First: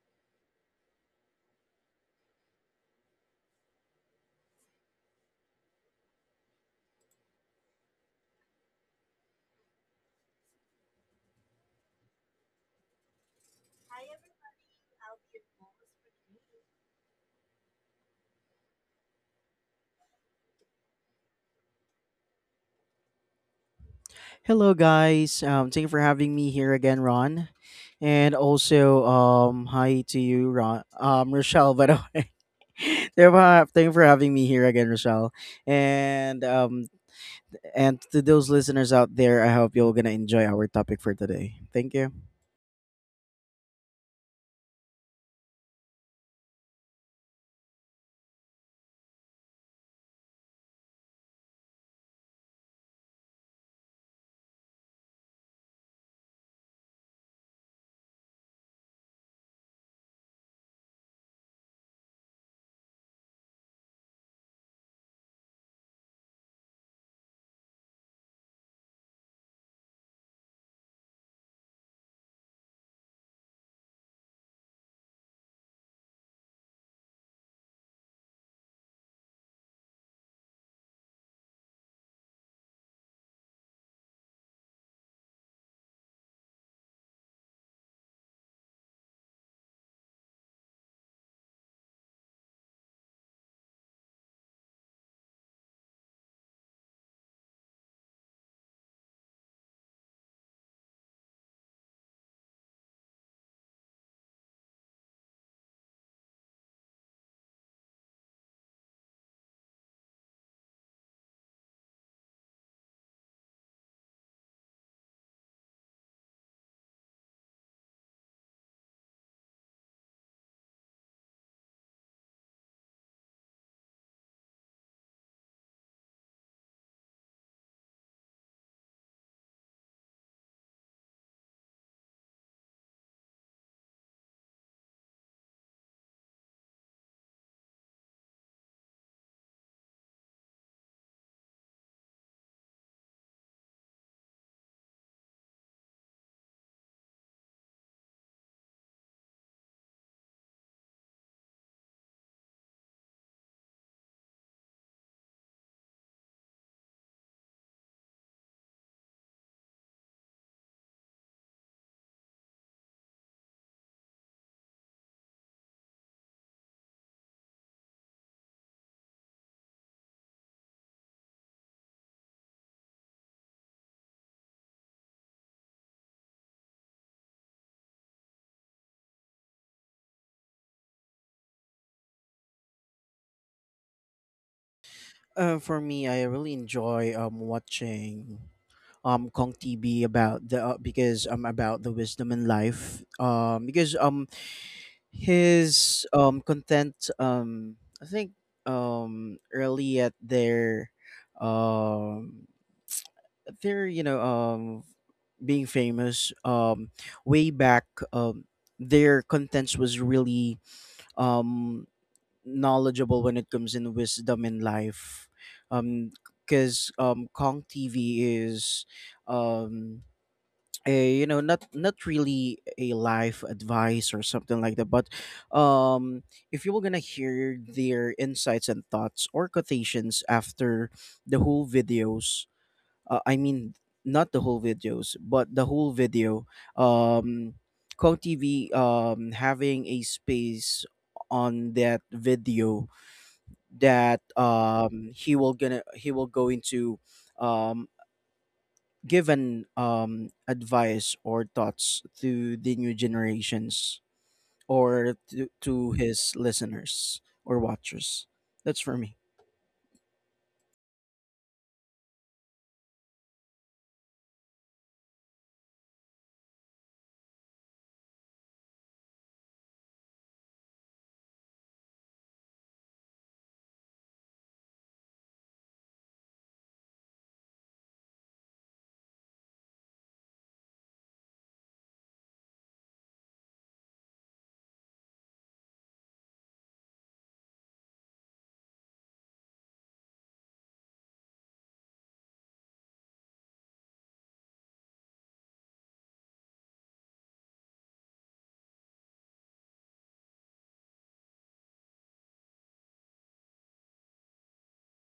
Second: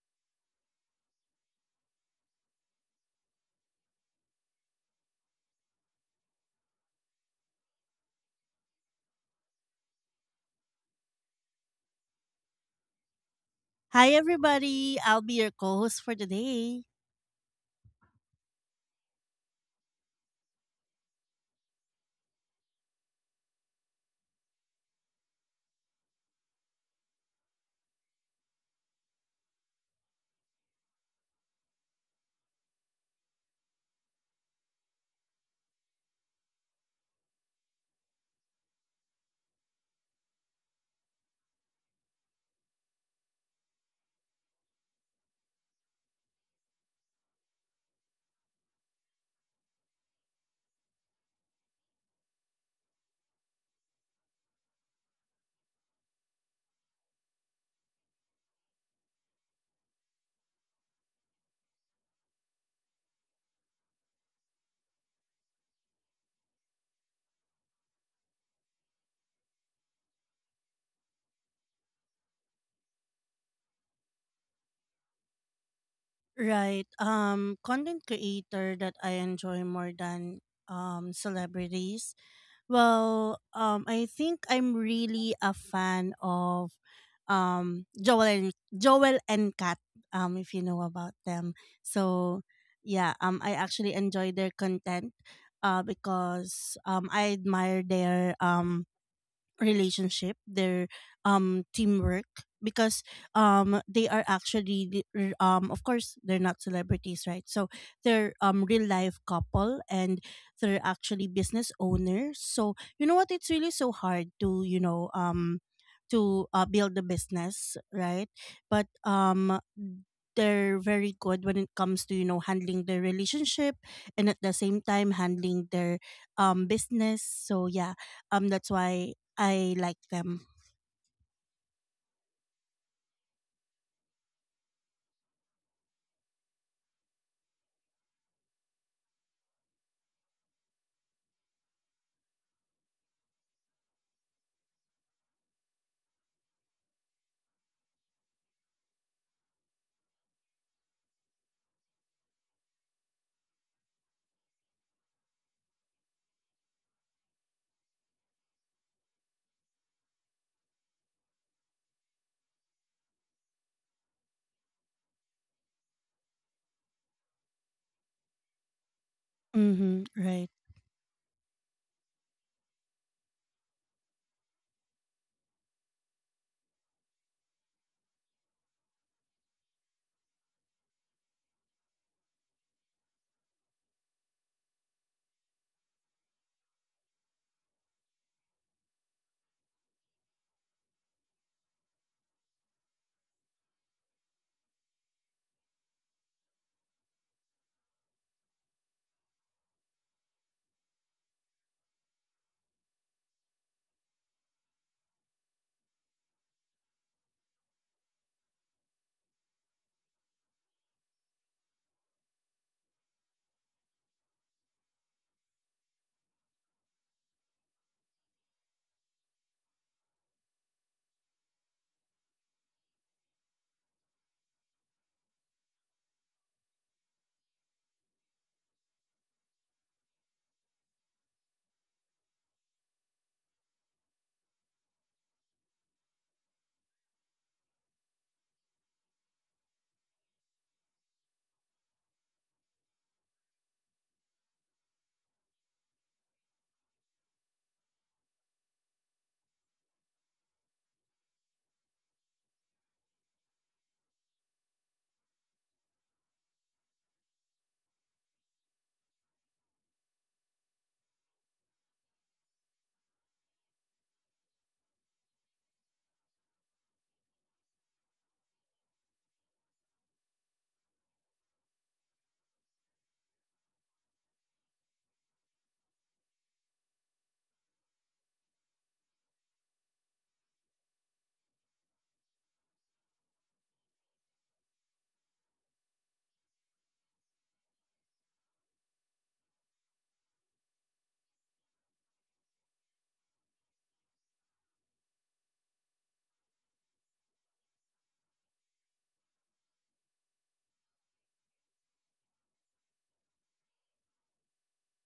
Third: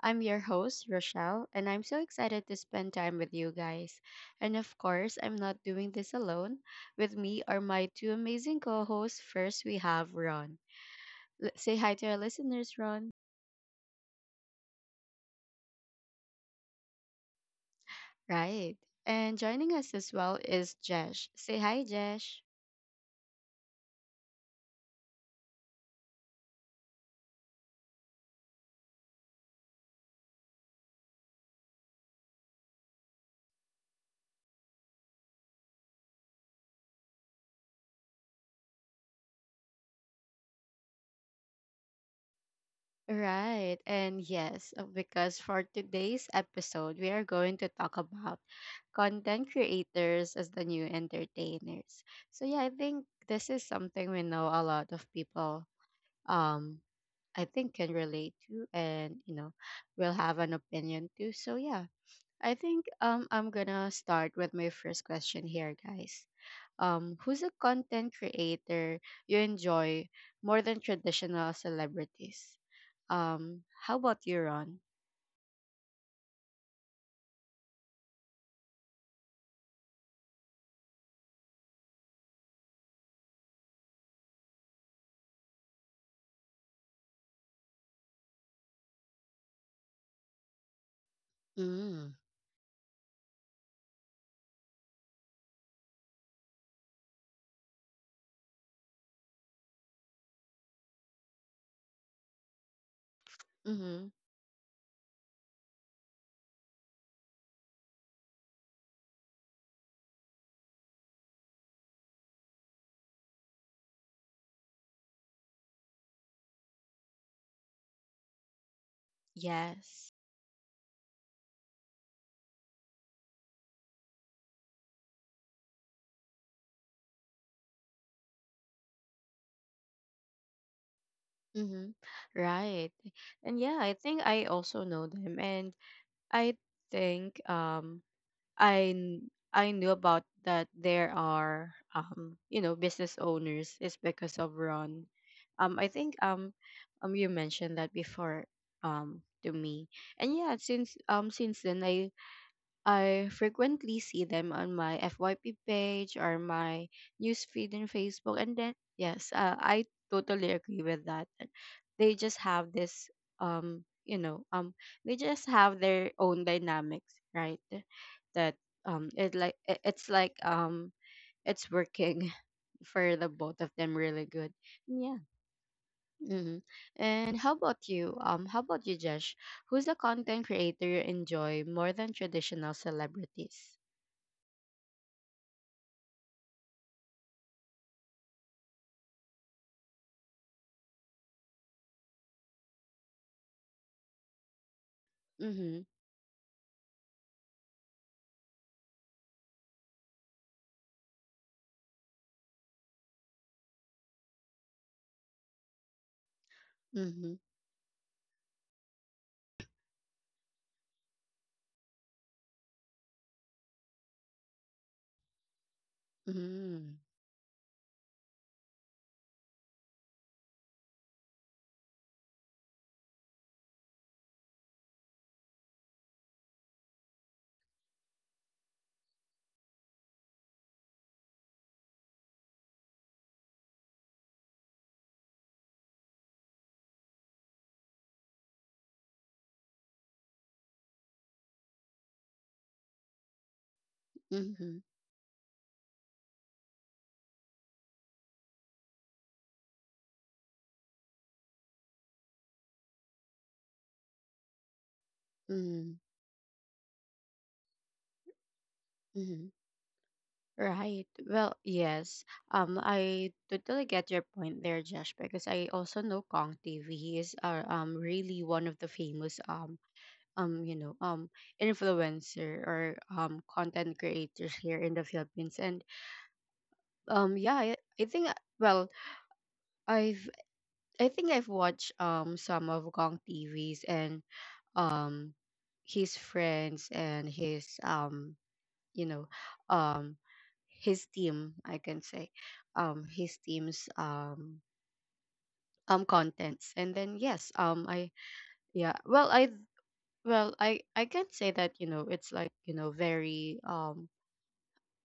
I'm your host, Rochelle, and I'm so excited to spend time with you guys. And of course, I'm not doing this alone. With me are my two amazing co hosts. First, we have Ron. Say hi to our listeners, Ron. Hi everybody, I'll be your co-host for today. Right. And joining us as well is Jesh. Say hi, Jesh. Hello, guys. Thank you for having me here again, Ron. And also, hi to you, Ron. Rochelle, by the way. Thank you for having me here again, Rochelle. And um, and to those listeners out there, I hope you're gonna enjoy our topic for today. Thank you. Right. And yes, because for today's episode, we are going to talk about content creators as the new entertainers. So yeah, I think this is something we know a lot of people um I think can relate to and will have an opinion to. So yeah, I think I'm gonna start with my first question here, guys. Who's a content creator you enjoy more than traditional celebrities? How about you, Ron? Right. Content creator that I enjoy more than celebrities. Well, I think I'm really a fan of Joel and Kat, if you know about them. Mm. So yeah, I actually enjoy their content because I admire their relationship, their teamwork because they Mm-hmm. are actually the- r- of course they're not celebrities, right? So they're real life couple and they're actually business owners, so you know what, it's really so hard to build a business, right? But Yes. they're very good when it comes to you know handling their relationship and at the same time handling their business. So that's why I like them. Mm-hmm. Right. And yeah, I think I also know them, and I think I knew about that there are business owners is because of Ron. I think you mentioned that before to me. And yeah, since then I frequently see them on my FYP page or my newsfeed in Facebook. And then, yes, I totally agree with that. And they just have this, um, you know, um, they just have their own dynamics, right? That it like it- Mm-hmm. it's like Right. It's working for the both of them really good. Yeah. hmm And how about you? How about you, Josh? Who's the content creator you enjoy more than traditional celebrities? For me, I really enjoy watching Kong TV about the because about the wisdom in life. Because Mhm. his content I think early at um their being famous Mhm. way back um their contents was really um knowledgeable when it comes in wisdom in life um because Mhm. Kong TV is um a you know not really a life advice or something like that but um if you were gonna hear their insights and thoughts or quotations after the whole videos uh, i mean not the whole videos but the whole video. um Kong TV having a space on that video that Mhm. He will gonna he will go into um given advice or thoughts to the new generations or to, Mhm. his listeners or watchers. That's for me. Mhm. Right. Well, yes. I totally get your point there, Josh, because I also know Kong TV. He is really one of the famous um you know um influencer or content creators here in the Philippines. And yeah, I think well I've I think I've watched some of Kong TVs and um his friends and his you know um his team I can say his team's contents. And then yes, I yeah well I I can say that it's like, you know very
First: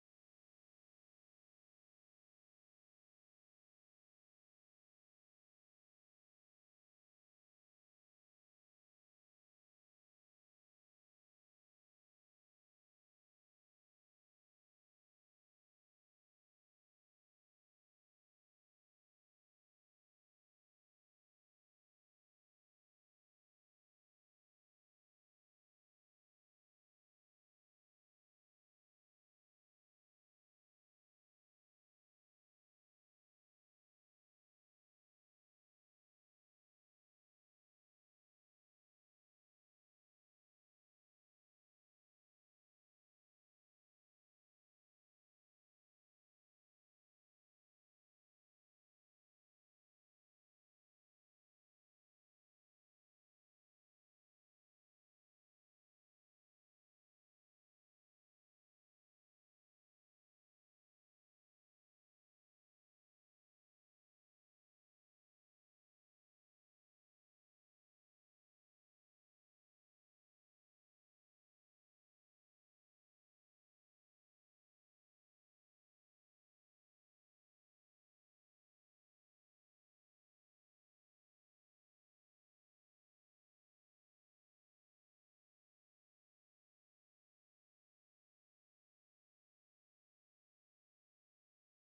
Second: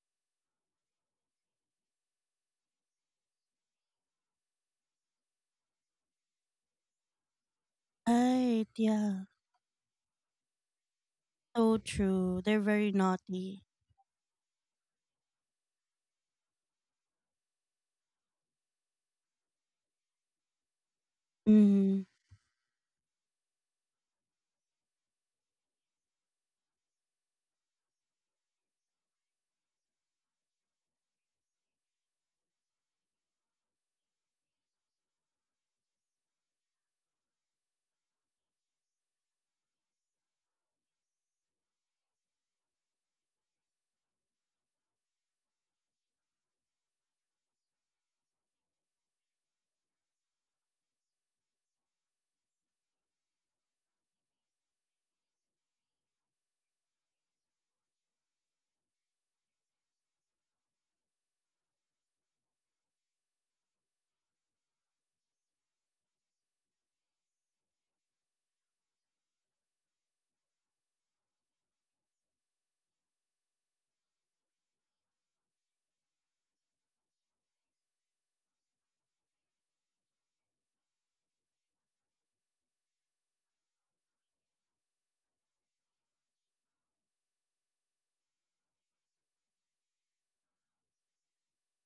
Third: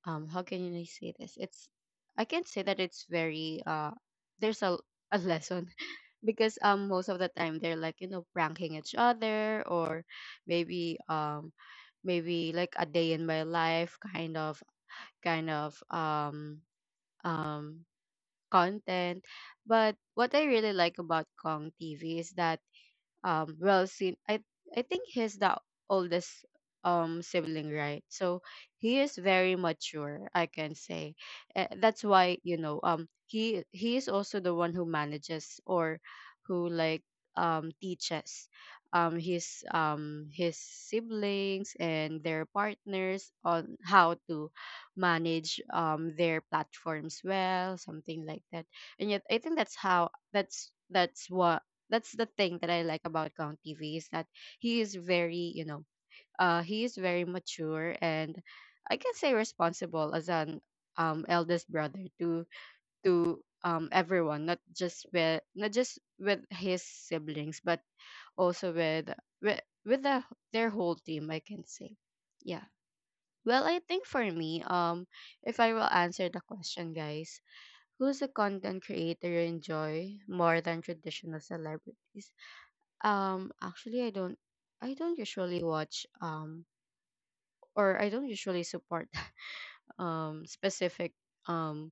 how can you say this, it's, I can say that it's very, there's a lesson because most of the time they're like, Right. pranking each Yeah. other, or maybe So maybe true. like They're a very day in my naughty. life kind of kind of um um content. But what I really like about Kong Mm-hmm. TV is that well seen I think he's the oldest sibling, right? So he is very mature, I can say. That's why, he is also the one who manages, or who, like, teaches his siblings and their partners on how to manage their platforms well, something like that. And yet I think that's how, that's the thing that I like about Kang TV is that he is very, you know, he is very mature and I can say responsible as an eldest brother to everyone, not just with, his siblings, but also with with the- their whole team, I can say. Yeah. Well, I think for me, if I will answer the question, guys, who's a content creator you enjoy more than traditional celebrities? Actually, I don't. I don't usually watch or I don't usually support specific um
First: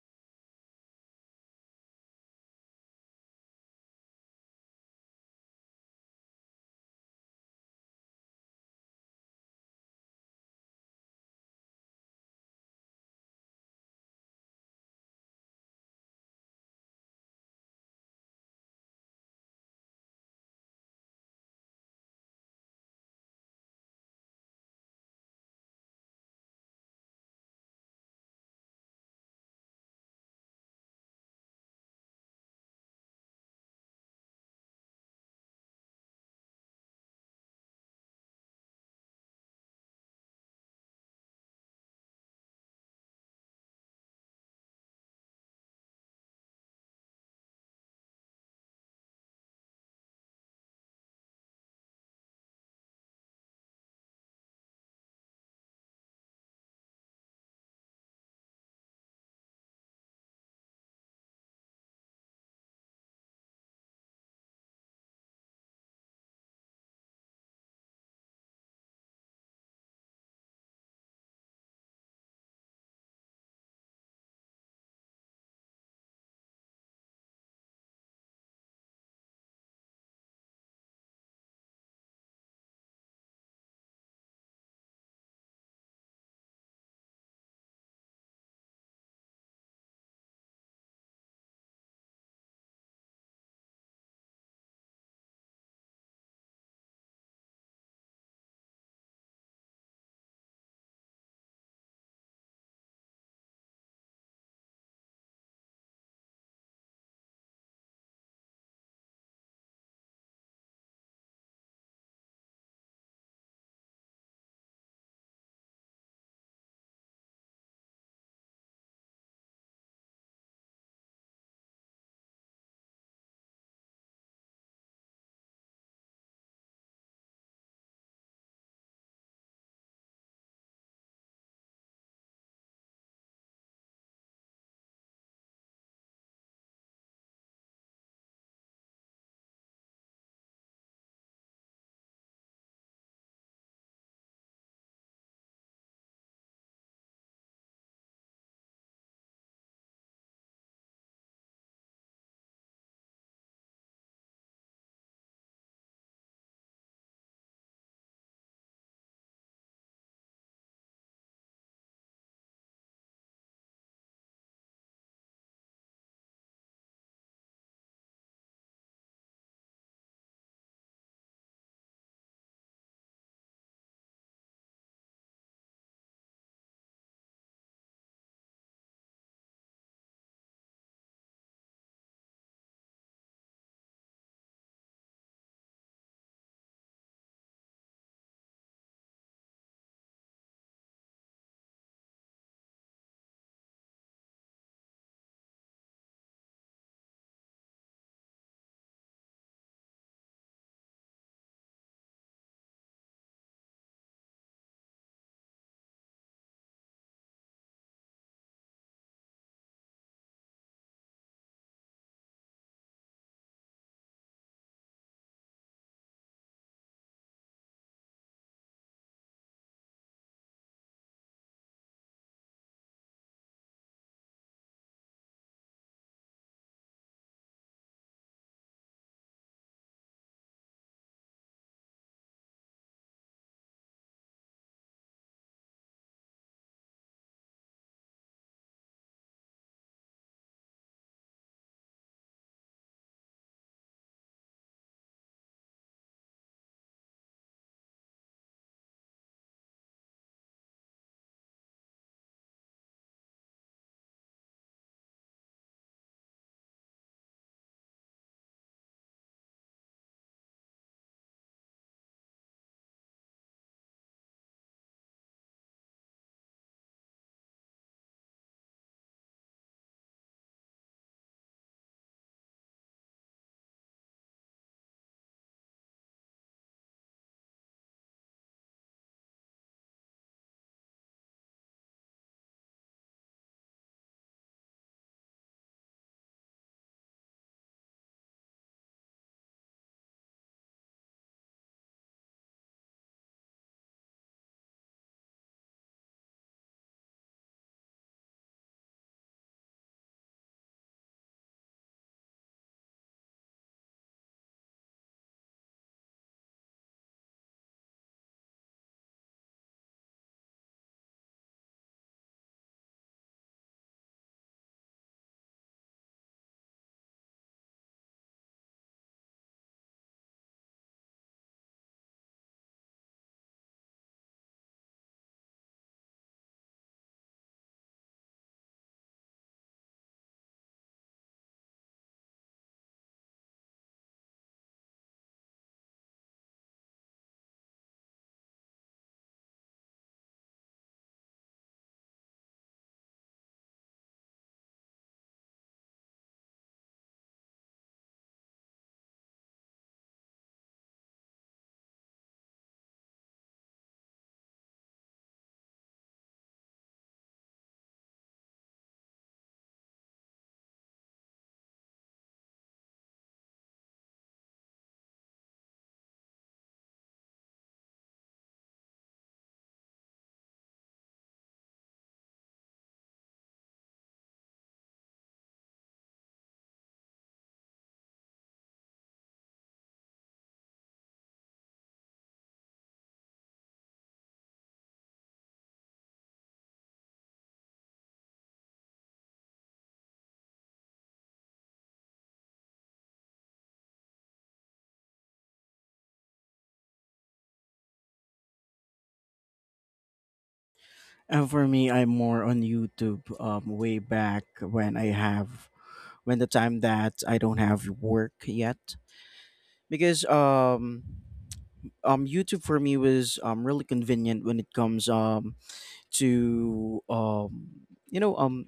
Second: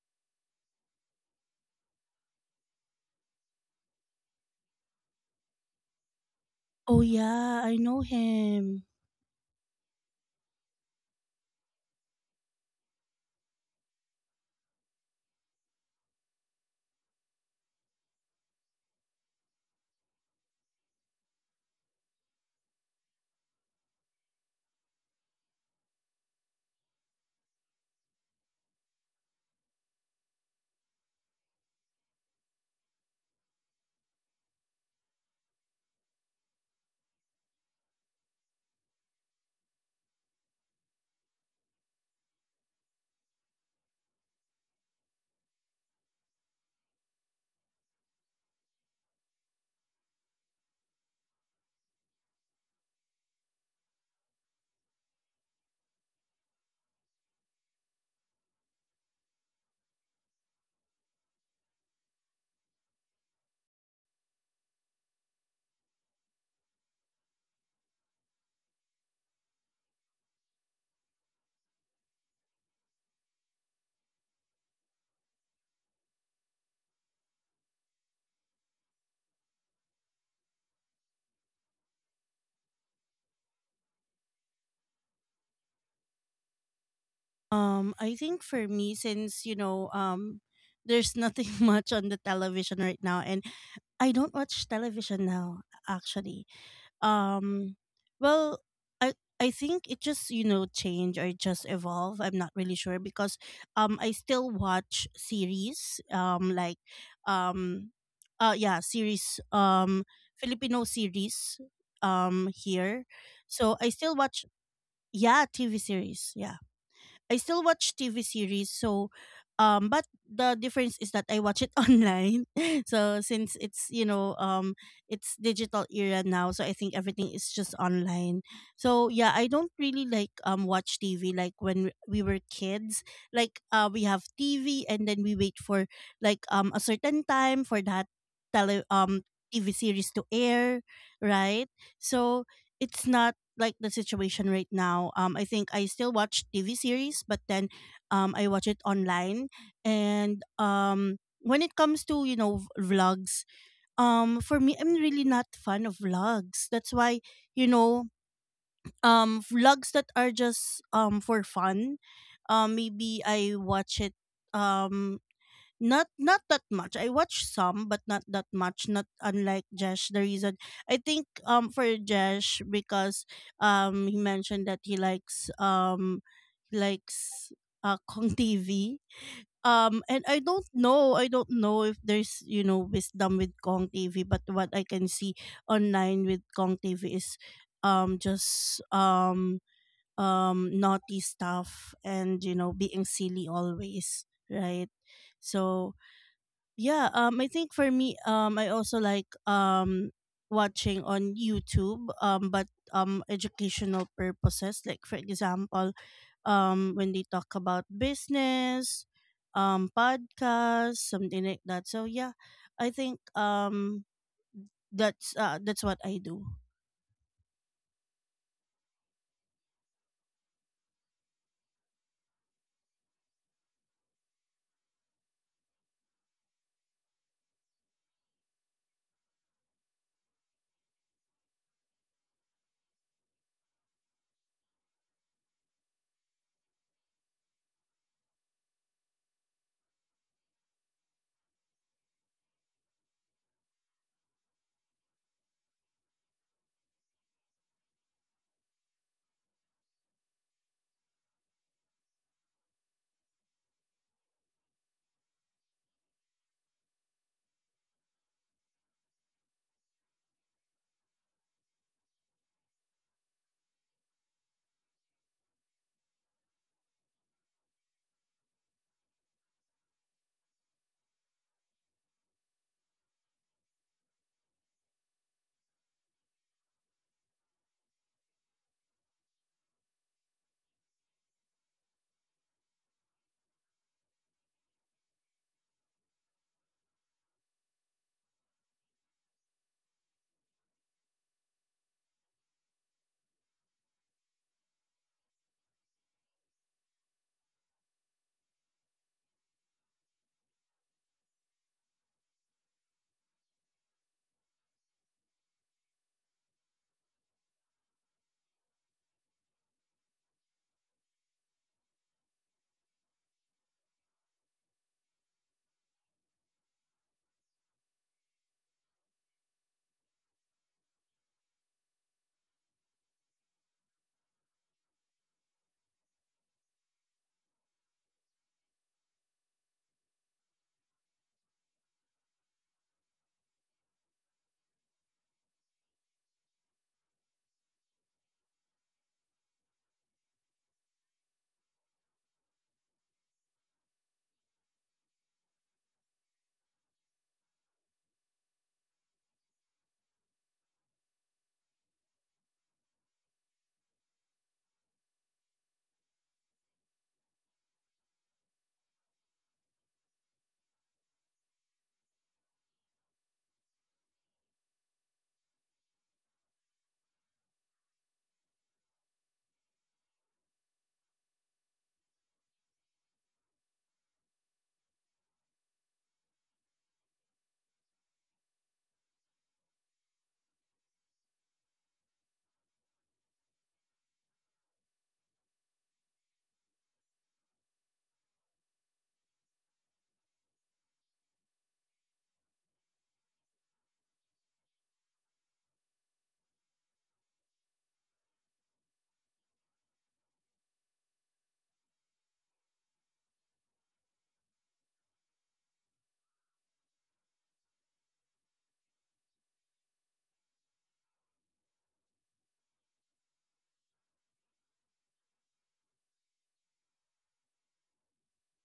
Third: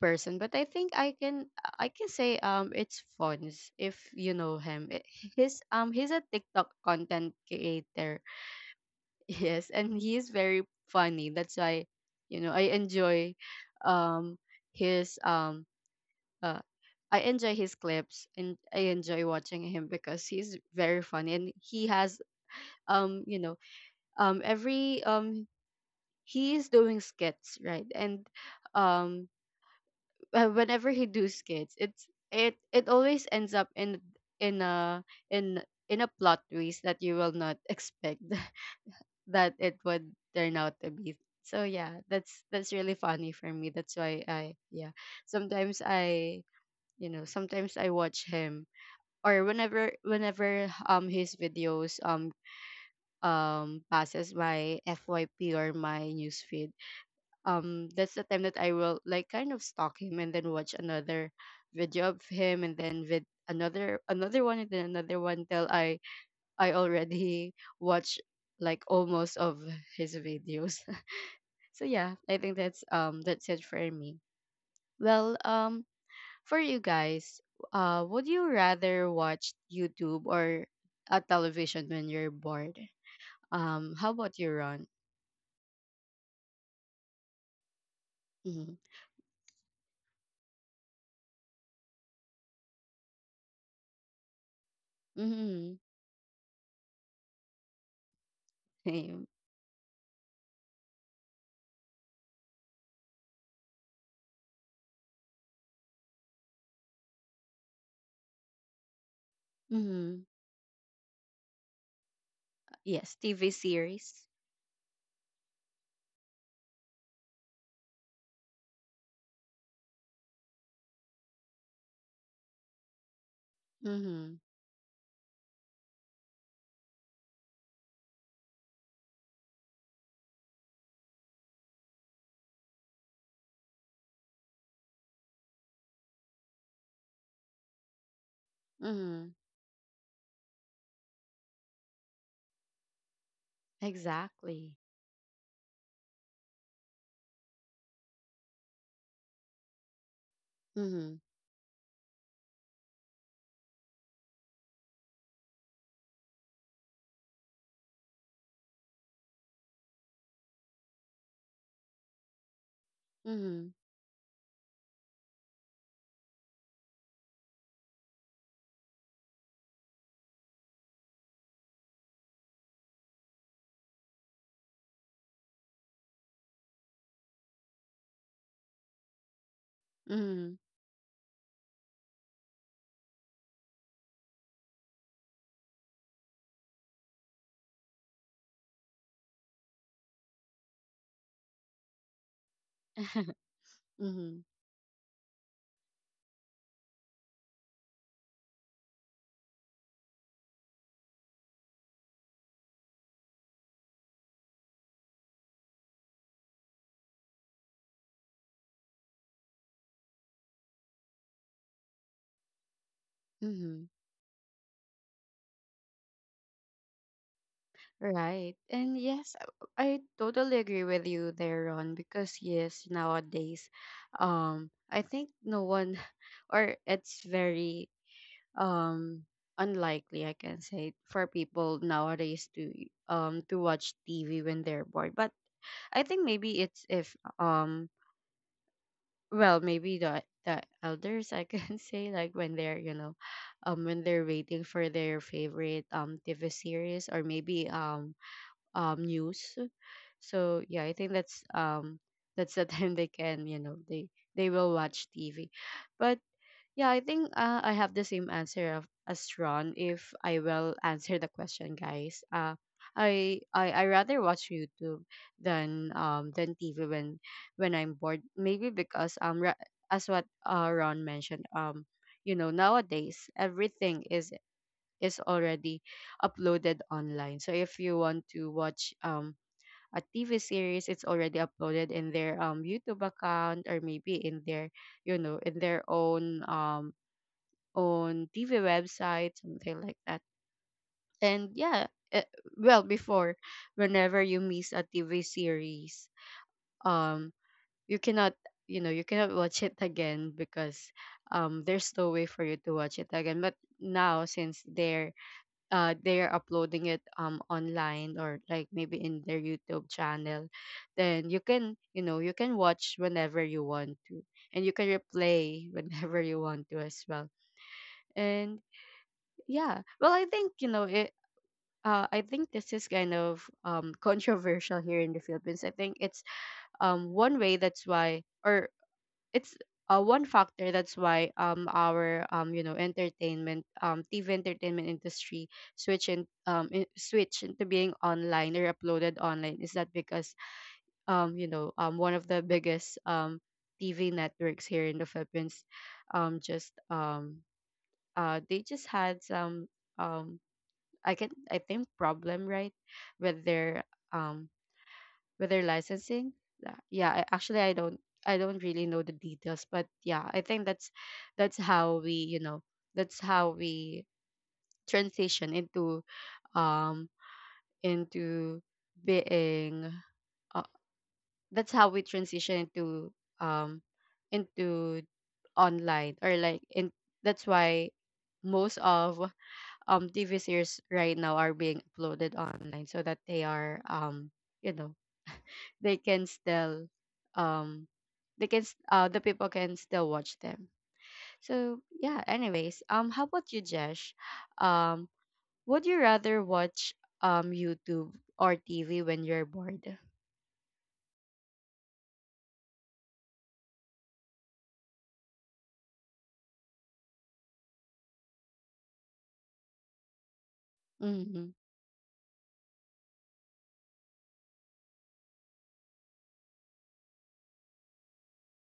person, but I think I can say it's Fons, if you know him. His he's a TikTok Oh content yeah, I know creator. him. Yes, and he's very funny. That's why, I enjoy um his uh I enjoy his clips and I enjoy watching him because he's very funny, and he has you know every he is doing skits, right? And um whenever he do skits, it always ends up in, in a in in a plot twist that you will not expect that it would turn out to be. So yeah, that's really funny for me. That's why, I yeah, sometimes I sometimes I watch him, or whenever his videos passes my FYP or my newsfeed, that's the time that I will, like, kind of stalk him and then watch another video of him, and then with another one, and then another one till I already watch like almost of his videos. So yeah, I think that's it for me. Well, for you guys, would you rather watch YouTube or a television when you're bored? How about you, Ron? I think for Mm-hmm. me, since you know, there's nothing much on the television right now, and I don't watch television now Mm-hmm. actually. um well i Same. I think it just you know change or just evolve, I'm not really sure because I still watch series um yeah, series, Mm-hmm. Filipino series here, Yes, TV so I still series. watch, yeah, TV series, yeah. I still watch TV series, so but the difference is that I watch it online. So since it's, you know, Mhm. It's digital era now, so I think everything is just online. So yeah, I don't really like watch TV like when we were kids. Like we have TV and then we wait for like a certain time for that tele Mhm. TV series to air, right? So it's not like the situation right Exactly. now. I think I still watch TV series, but then I watch it online. And Mhm. When it comes to you know vlogs, for me, I'm really not fan of vlogs. That's why you know vlogs that are just for fun, maybe I Mhm. watch it, um not that much. I watch some, but not that much. Not unlike Jesh. The reason I think for Jesh, because he mentioned that he likes Kong TV. And I Mhm. don't know. I don't know if there's, you know, wisdom with Kong TV, but what I can see online with Kong TV is just naughty stuff and you know being silly always, Mhm. right? So yeah I think for me, I also like watching on YouTube, but educational purposes, like for example when they talk about business, podcasts, something like that. So yeah I think Mhm. That's what I do. Right. And yes, I totally agree with you there, Ron, because yes, nowadays, I think no one or it's very um unlikely, I can say, for people nowadays to watch TV when they're bored. But I think maybe it's if um well, maybe the elders, I can say, like when they're, when they're waiting for their favorite TV series or maybe news. So yeah, I think that's the time they can, they will watch TV. But yeah, I think I have the same answer of, as Ron, if I will answer the question, guys. I I rather watch YouTube than TV when I'm bored. Maybe because as what Ron mentioned, you know, nowadays everything is already uploaded online. So if you want to watch a TV series, it's already uploaded in their YouTube account, or maybe in their in their own on TV website, something like that. And yeah, eh, well, before, whenever you miss a TV series, um, you cannot, you know, you cannot watch it again because there's no way for you to watch it again. But now, since they're uploading it online, or like maybe in their YouTube channel, then you can, you know, you can watch whenever you want to, and you can replay whenever you want to as well. And yeah. Well, I think, you know, it I think this is kind of controversial here in the Philippines. I think it's one way that's why, or it's one factor that's why our entertainment TV entertainment industry switch into being online or uploaded online, is that because one of the biggest TV networks here in the Philippines just they just had some um I think problem, right, with their um with their licensing. Yeah, actually, I don't really know the details, but yeah, I think that's how we you know that's how we transition into, um into being uh, that's how we transition um into online, or like in, that's why most of TV series right now are being uploaded online so that they are, you know they can still, um they can, the people can still watch them. So yeah, anyways, how about you, Jesh? Um would you rather watch YouTube or TV when you're bored? And for me, I'm more on YouTube, way back when the time that I don't have work yet. Because um, Mhm. um YouTube for me was really convenient when it comes to you know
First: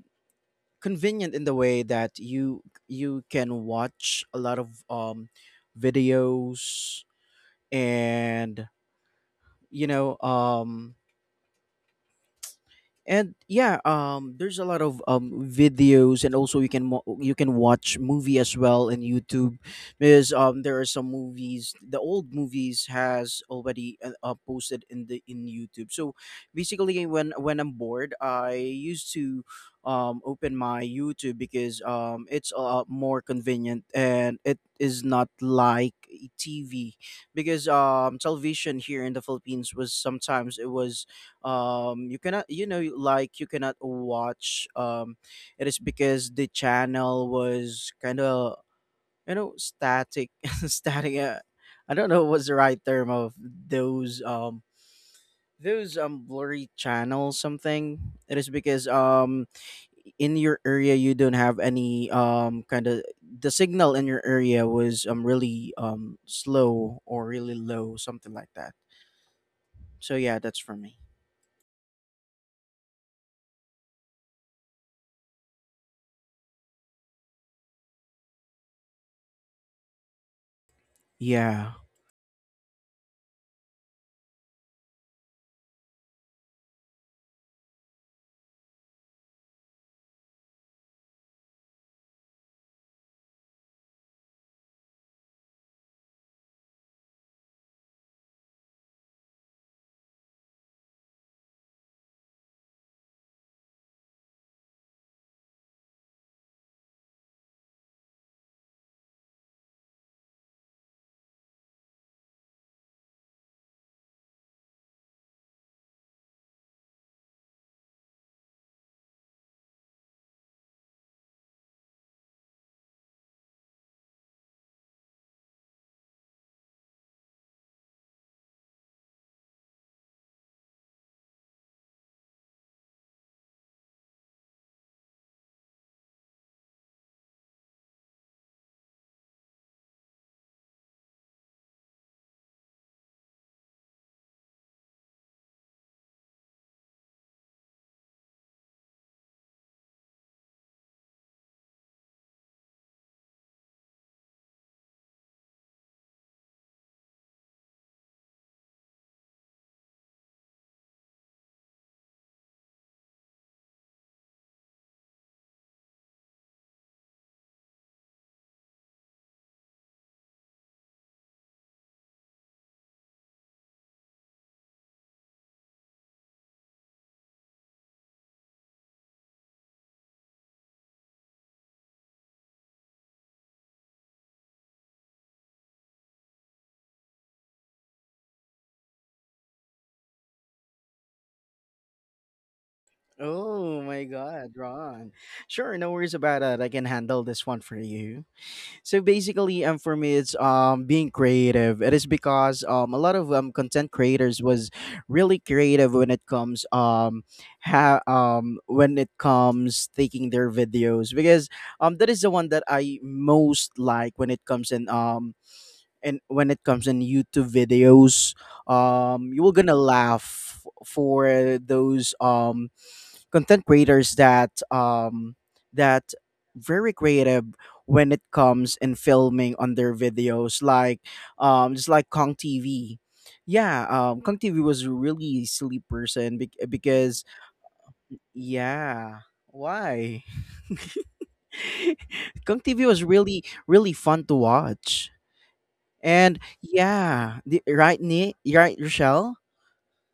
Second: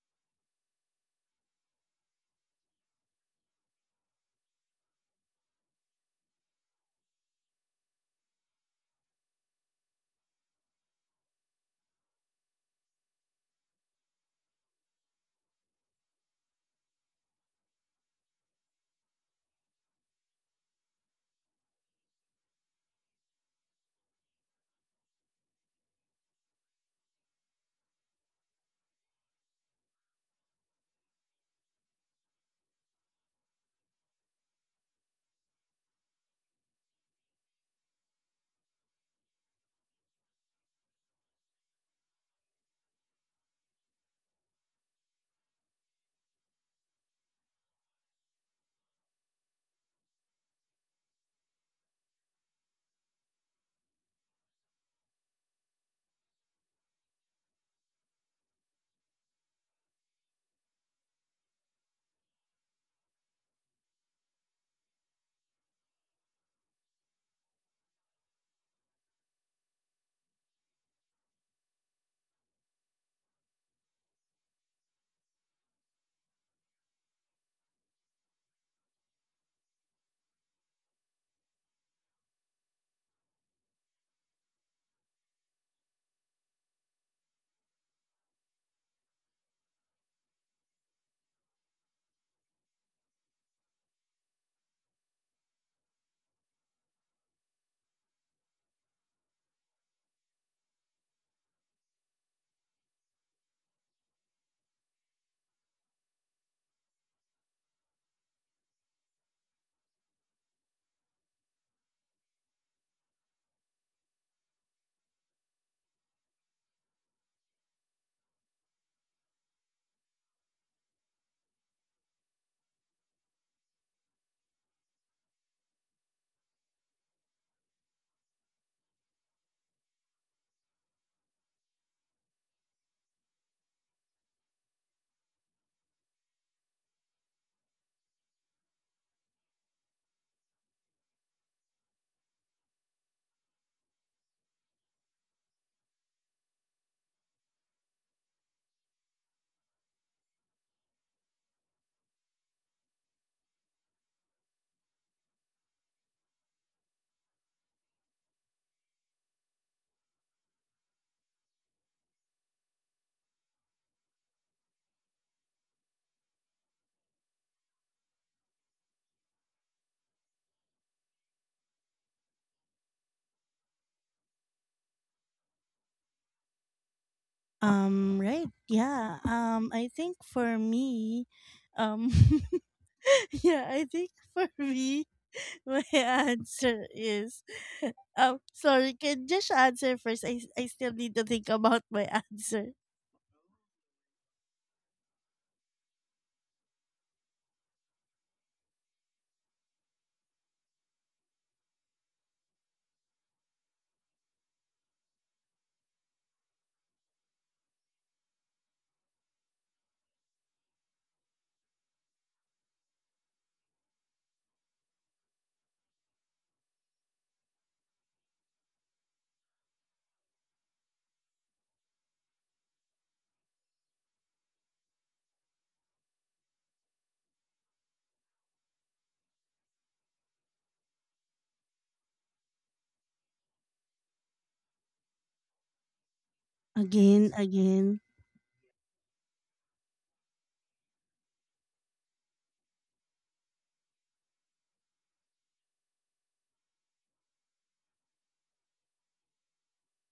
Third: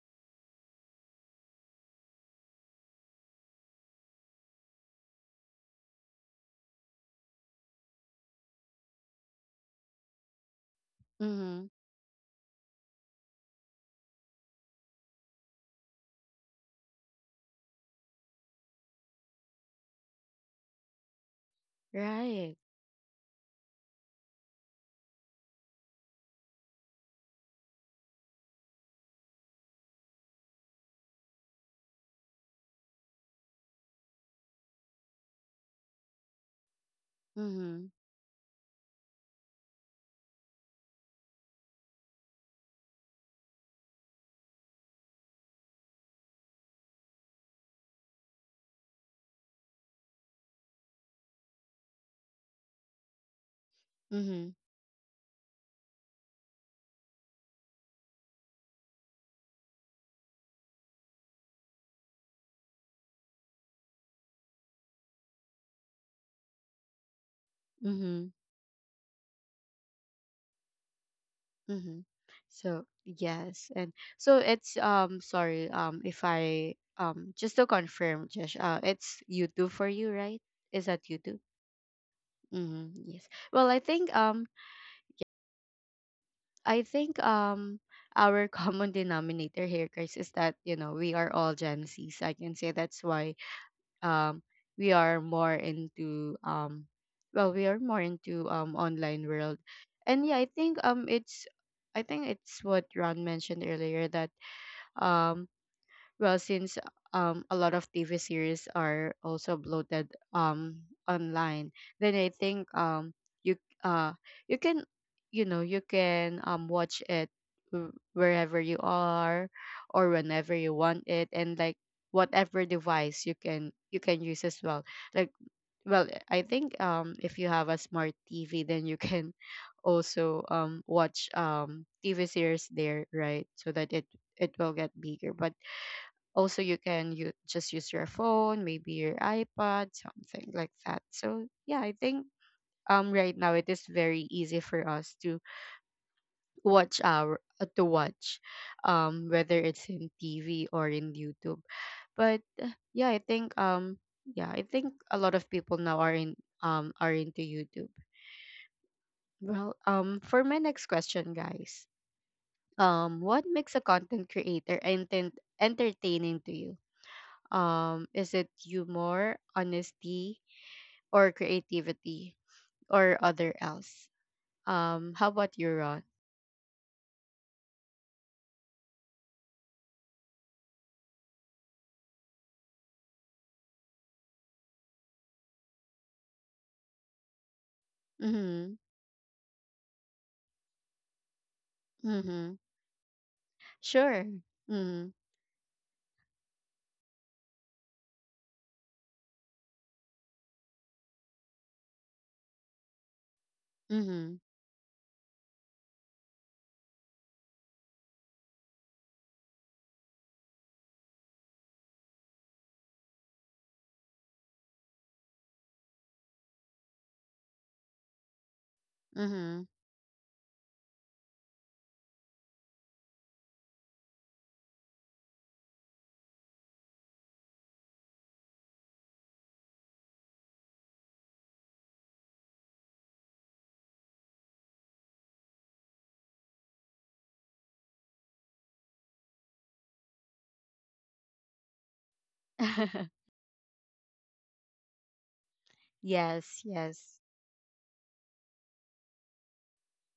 convenient in the way that you can watch a lot of videos and you know um Mhm. There's a lot of videos, and also you can you can watch movie as well in YouTube because there are some movies, the old Right. movies has already posted in the in YouTube. So basically when I'm bored, I used to open my YouTube because it's a lot more convenient, and it is not like a TV because Mhm. Television here in the Philippines was sometimes it was you cannot you know like you cannot watch it is because the channel was kind of you know static static. I don't know what's the right term of those Mhm. Blurry channels, something it is because in your area you don't have any kind of the signal. In your area was really slow or really low, Mhm. something like that. So yeah, that's for me. Mm-hmm. So yes, and so it's, sorry, if I, just to confirm, Josh, it's YouTube for you, right? Is that YouTube? Yeah. Mm-hmm. Yes. Well, I think I think um our common denominator here, Chris, is that you know we are all Gen Zs, I can say. That's why um we are more into, we are more into online world, and yeah, I think it's I think it's what Ron mentioned earlier that um well, since a lot of TV series are also bloated online, then I think you uh you can, you know, you can watch it wherever you are or whenever you want it, and like whatever device you can use as well, like, well, I think if you have a smart TV, then you can also watch TV series there, right, so that it will get bigger. But also, you can you just use your phone, maybe your iPad, something like that. So yeah, I think right now it is very easy for us to watch our, to watch, whether it's in TV or in YouTube. But yeah, I think a lot of people now are in, are into YouTube. Well, for my next question, guys. What makes a content creator entertaining to you? Is it humor, honesty, or creativity, or other else? How about you, Ron? Um right yeah um i think for me, um yeah, I think for me, my answer is Mm-hmm. sorry, can just answer first. I still need to think about my Mm-hmm. answer. Oh my Sure. God, Mm-hmm. Ron. Sure, no worries about it. I can handle this one for you. So basically, for me, it's being creative. It is because a lot of content Mm-hmm. creators was really creative when it comes when it comes taking their videos because that is the one that I most like when it comes in and when it comes in YouTube videos. You were Mm-hmm. gonna laugh for those content creators that that very creative when it comes in filming on their videos, like just like Kong TV. Yeah, Kong TV was a really silly person because Again, again. yeah, why? Kong TV was really really fun to watch. And Yes. Yes. yeah, the, right Rochelle?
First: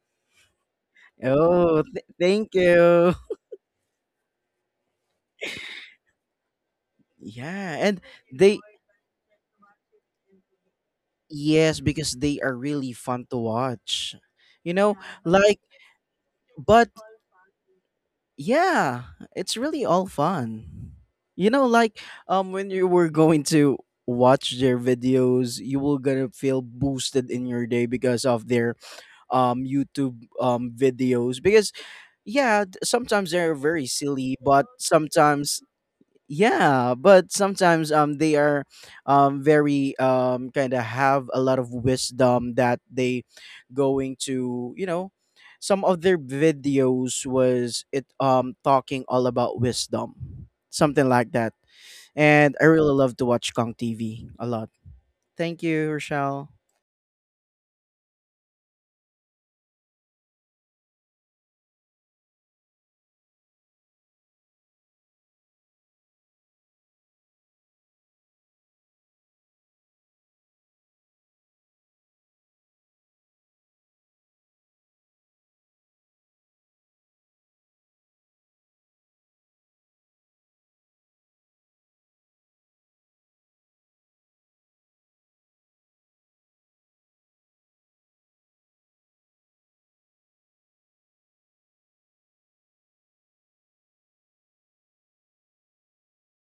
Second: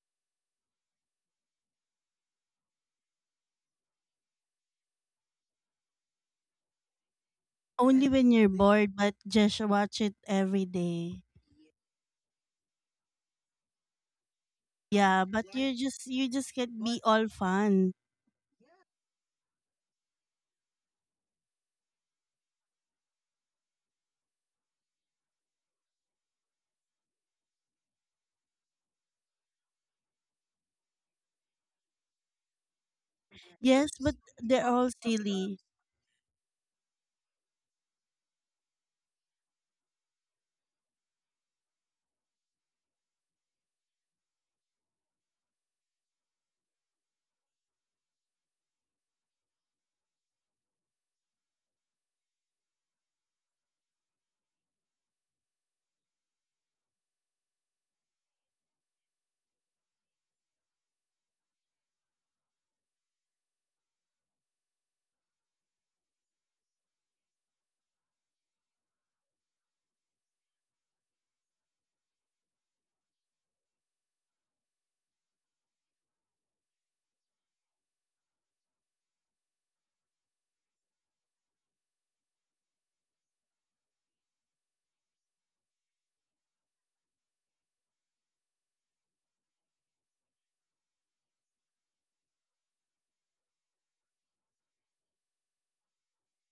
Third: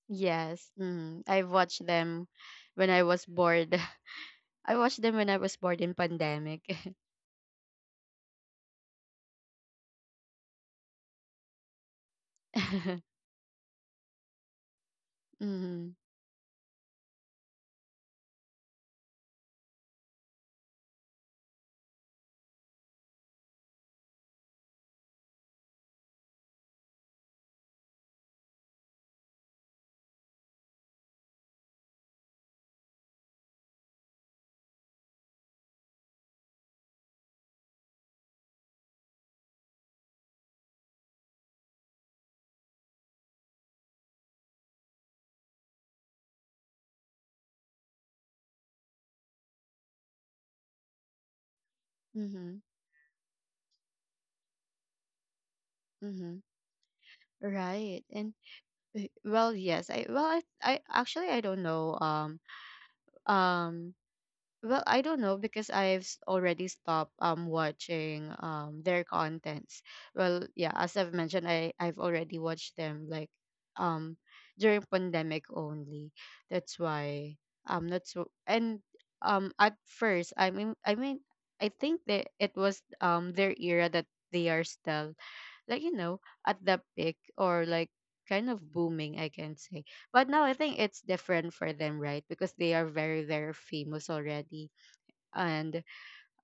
Yes. Mm-hmm. I've Oh, watched them thank when I you. was bored. I watched them when I was bored in pandemic. Yeah, and Only when you're they bored, but just watch it every day. yes, because they are really Mm-hmm. fun to watch. You know, Yeah, yeah, but like you just can but be all fun. yeah, it's really all fun. You know, like when you were going to watch their videos, you will gonna feel boosted in your day because of their YouTube videos. Because yeah, sometimes they're Yes, very but silly, they're but all silly. sometimes yeah, but sometimes they are very kind of have a lot of wisdom that they going to, you know, some of their videos was it talking all about wisdom, something like that. And Mm-hmm. I really love to watch Kong TV a lot. Thank you, Mm-hmm. Rochelle. Right. And well, yes. I well, I actually I don't know. Um. Well, I don't know because already stopped watching their contents. Well, yeah, as I've mentioned, I've already watched them like um during pandemic only. That's why and at first I mean I think that it was their era that they are still, like, you know, at the peak or like kind of booming, I can say. But now I think it's different for them, right? Because they are very very famous already. And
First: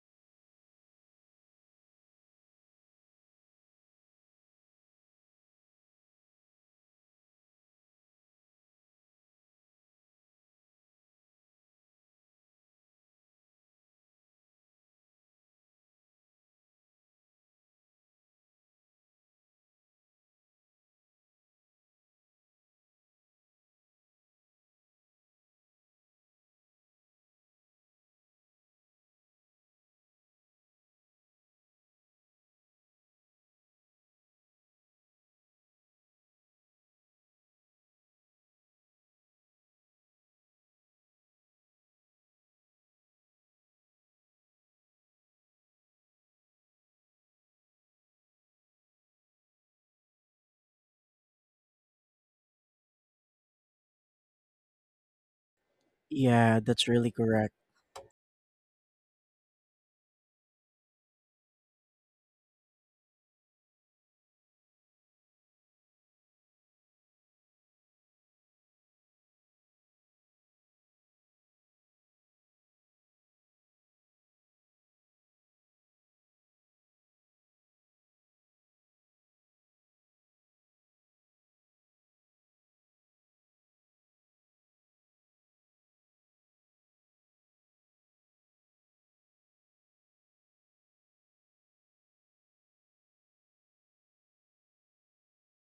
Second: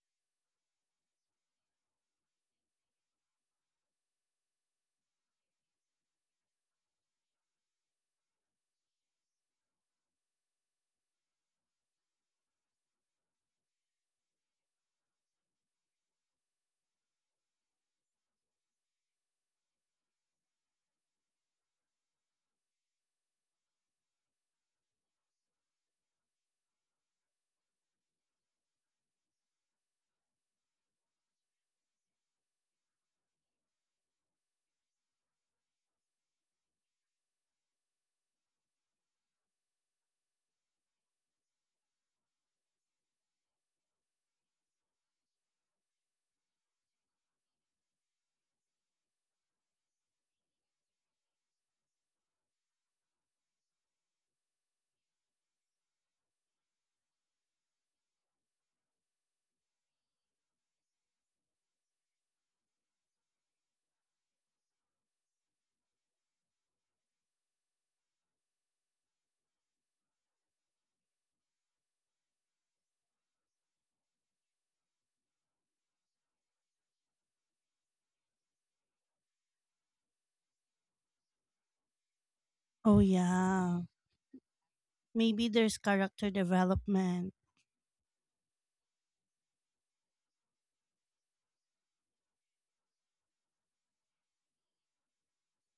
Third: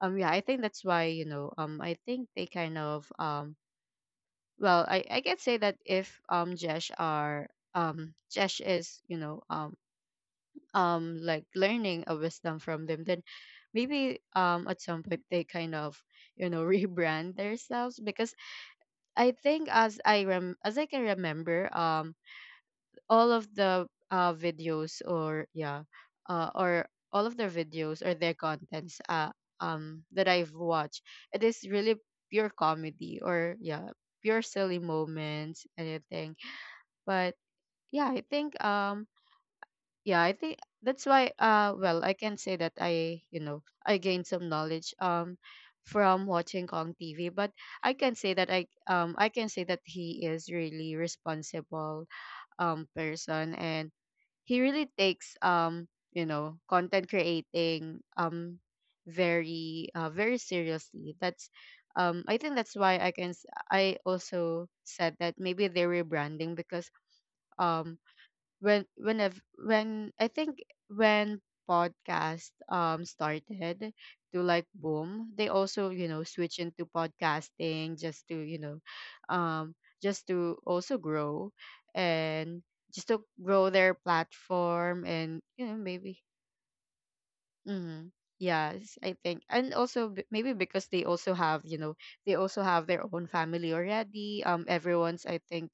yeah, I think that's why, you know, I think they kind of well, I can say that if jesh are jesh is, you know, like learning a wisdom from them, then maybe at some point they kind of, you know, rebrand themselves. Because I think as I can remember all of the videos or yeah or all of their videos or their contents that I've watched, it is really pure comedy, or pure silly moments anything. But yeah, I think yeah, I think that's why. Uh well, I can say that I, you know, I gained some knowledge from watching Kong TV. But I can say that I can say that he is really responsible person, and he really takes you know, Yeah, that's content really correct. creating very seriously. That's I think that's why I also said that maybe they're rebranding. Because um, when when I think when podcast started to like boom, they also, you know, switch into podcasting just to, you know, um just to also grow, and Oh just to grow yeah. their platform. And Maybe you there's know, maybe character development. mm, yes, I think. And also maybe because they also have, you know, they also have their own family already. Everyone's, I think,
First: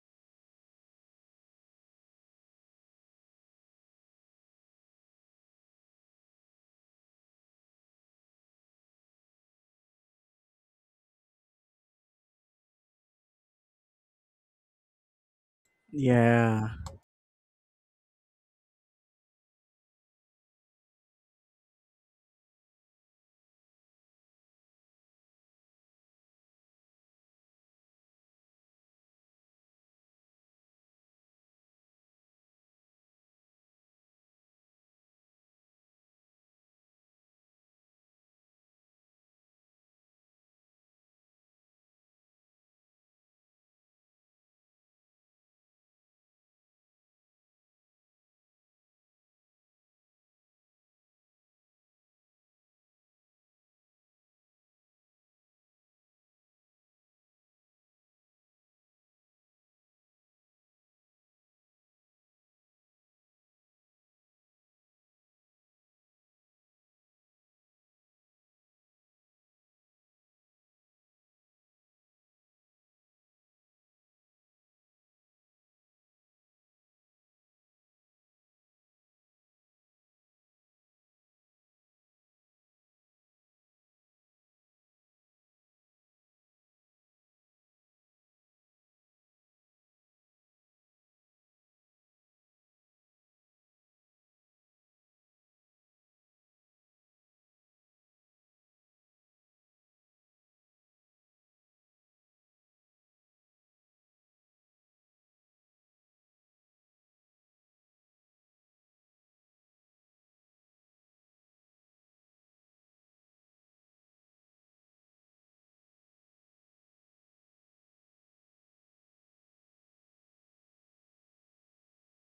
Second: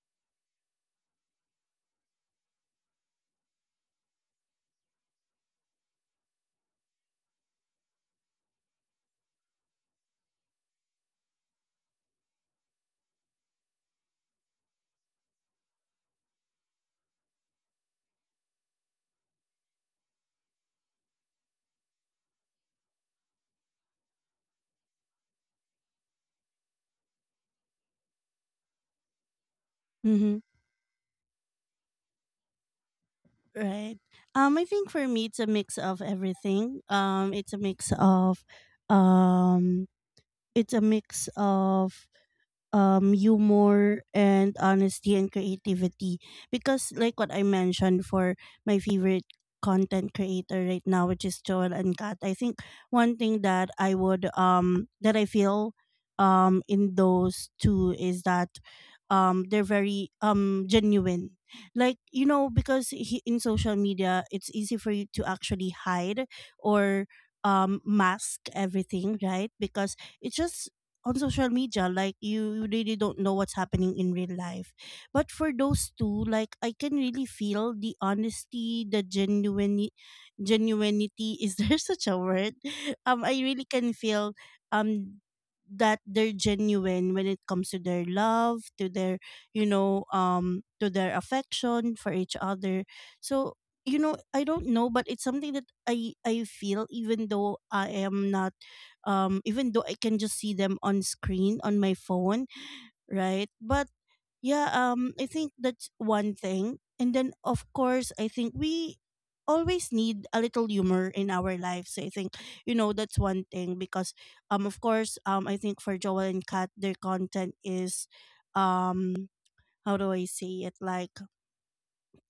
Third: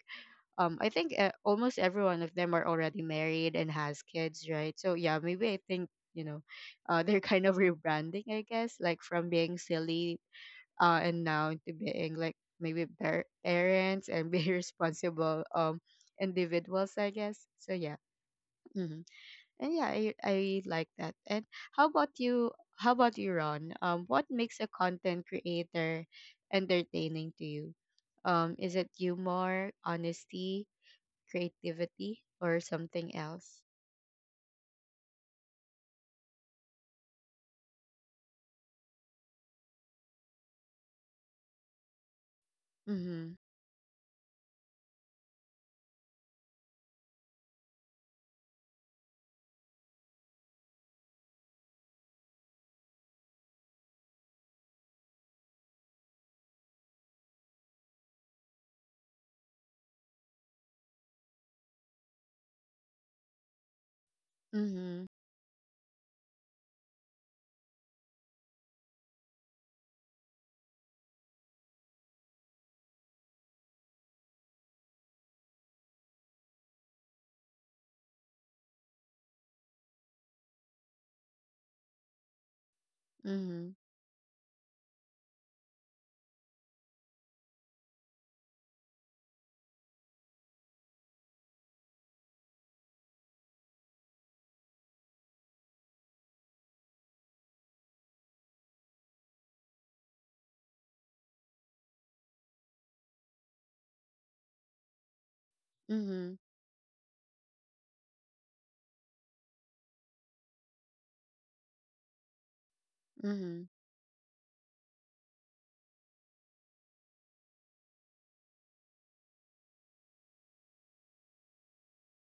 almost every one of them are already married and has kids, right? So yeah, maybe I think, you know, they're kind of rebranding, I guess, like from being silly, and now to being like maybe parents and be responsible Yeah. individuals, I guess. So yeah. Hmm. And yeah, I like that. And how about you, how about you, Ron, what makes a content creator entertaining to you? Um is it humor, Mm-hmm. honesty, creativity, or something else? Right. I think for me it's a mix of everything. Um it's a mix of Mhm. humor and honesty and creativity, because like what I mentioned for my favorite content creator right now, which is Joel and Kat, I think one thing that I would that I feel in those two is that they're very genuine. Like, you know, because he, in social media it's easy for Mhm. you to actually hide or mask everything, right? Because it's just on social media. Like you really don't know what's happening in real life. But for those two, like, I can really feel the honesty, the genuine genuinity is there such a word? I really Mhm. can feel um that they're genuine when it comes to their love, to their you know to their affection for each other. So you know, I don't know, but it's something that I feel, even though I am not even though I can just see them on screen on my phone, right? But yeah I think that's one Mhm. thing. And then of course I think we always need a little humor in our lives. I think, you know, that's one Mhm. thing, because of course I think for Joel and Kat, their content is um how do I say it? Like,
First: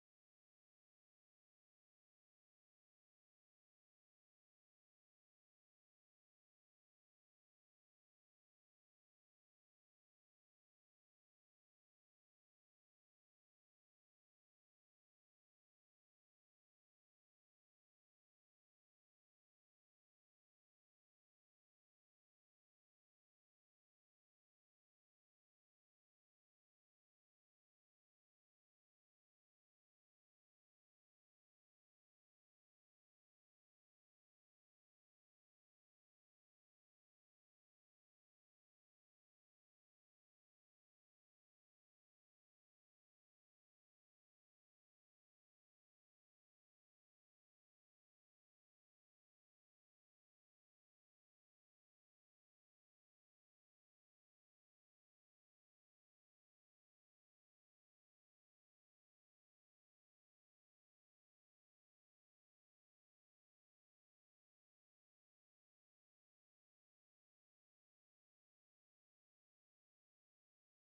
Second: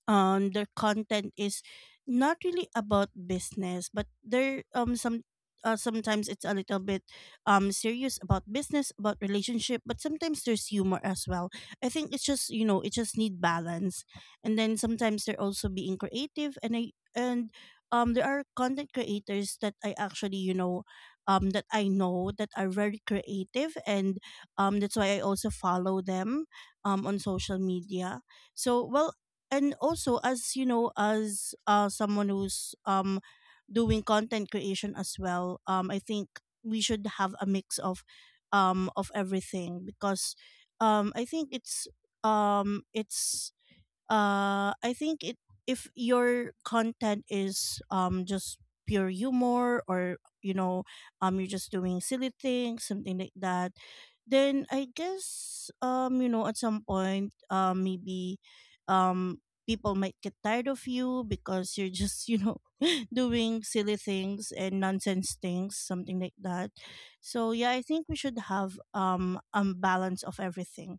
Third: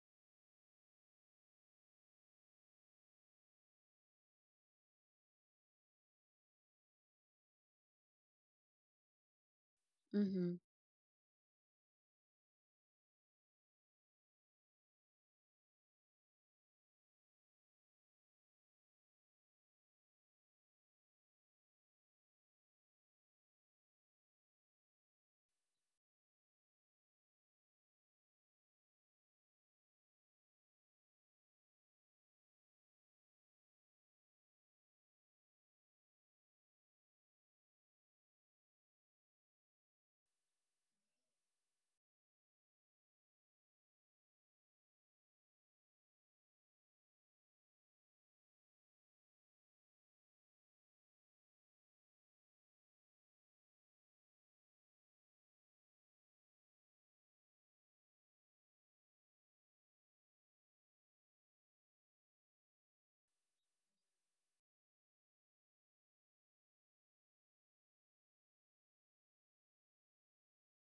their content is not really about business, but they're some sometimes it's a little bit serious about business, about relationship, but sometimes Mhm. there's humor as well. I think it's just, you know, it just need balance. And then sometimes they're also being creative. And I and there are content creators that I actually you know that I know that are very creative. And that's why I also follow them on social media. So well, and also as you know, as someone who's doing content creation as well, I think we should have a mix of everything. Because I think it's I think it if your content is just pure humor, or you know you're just doing silly things, something like that, then I guess you know at some point maybe people might get tired of you because you're just you know doing silly things and nonsense things, something like that. So yeah, I think we should have a balance of everything.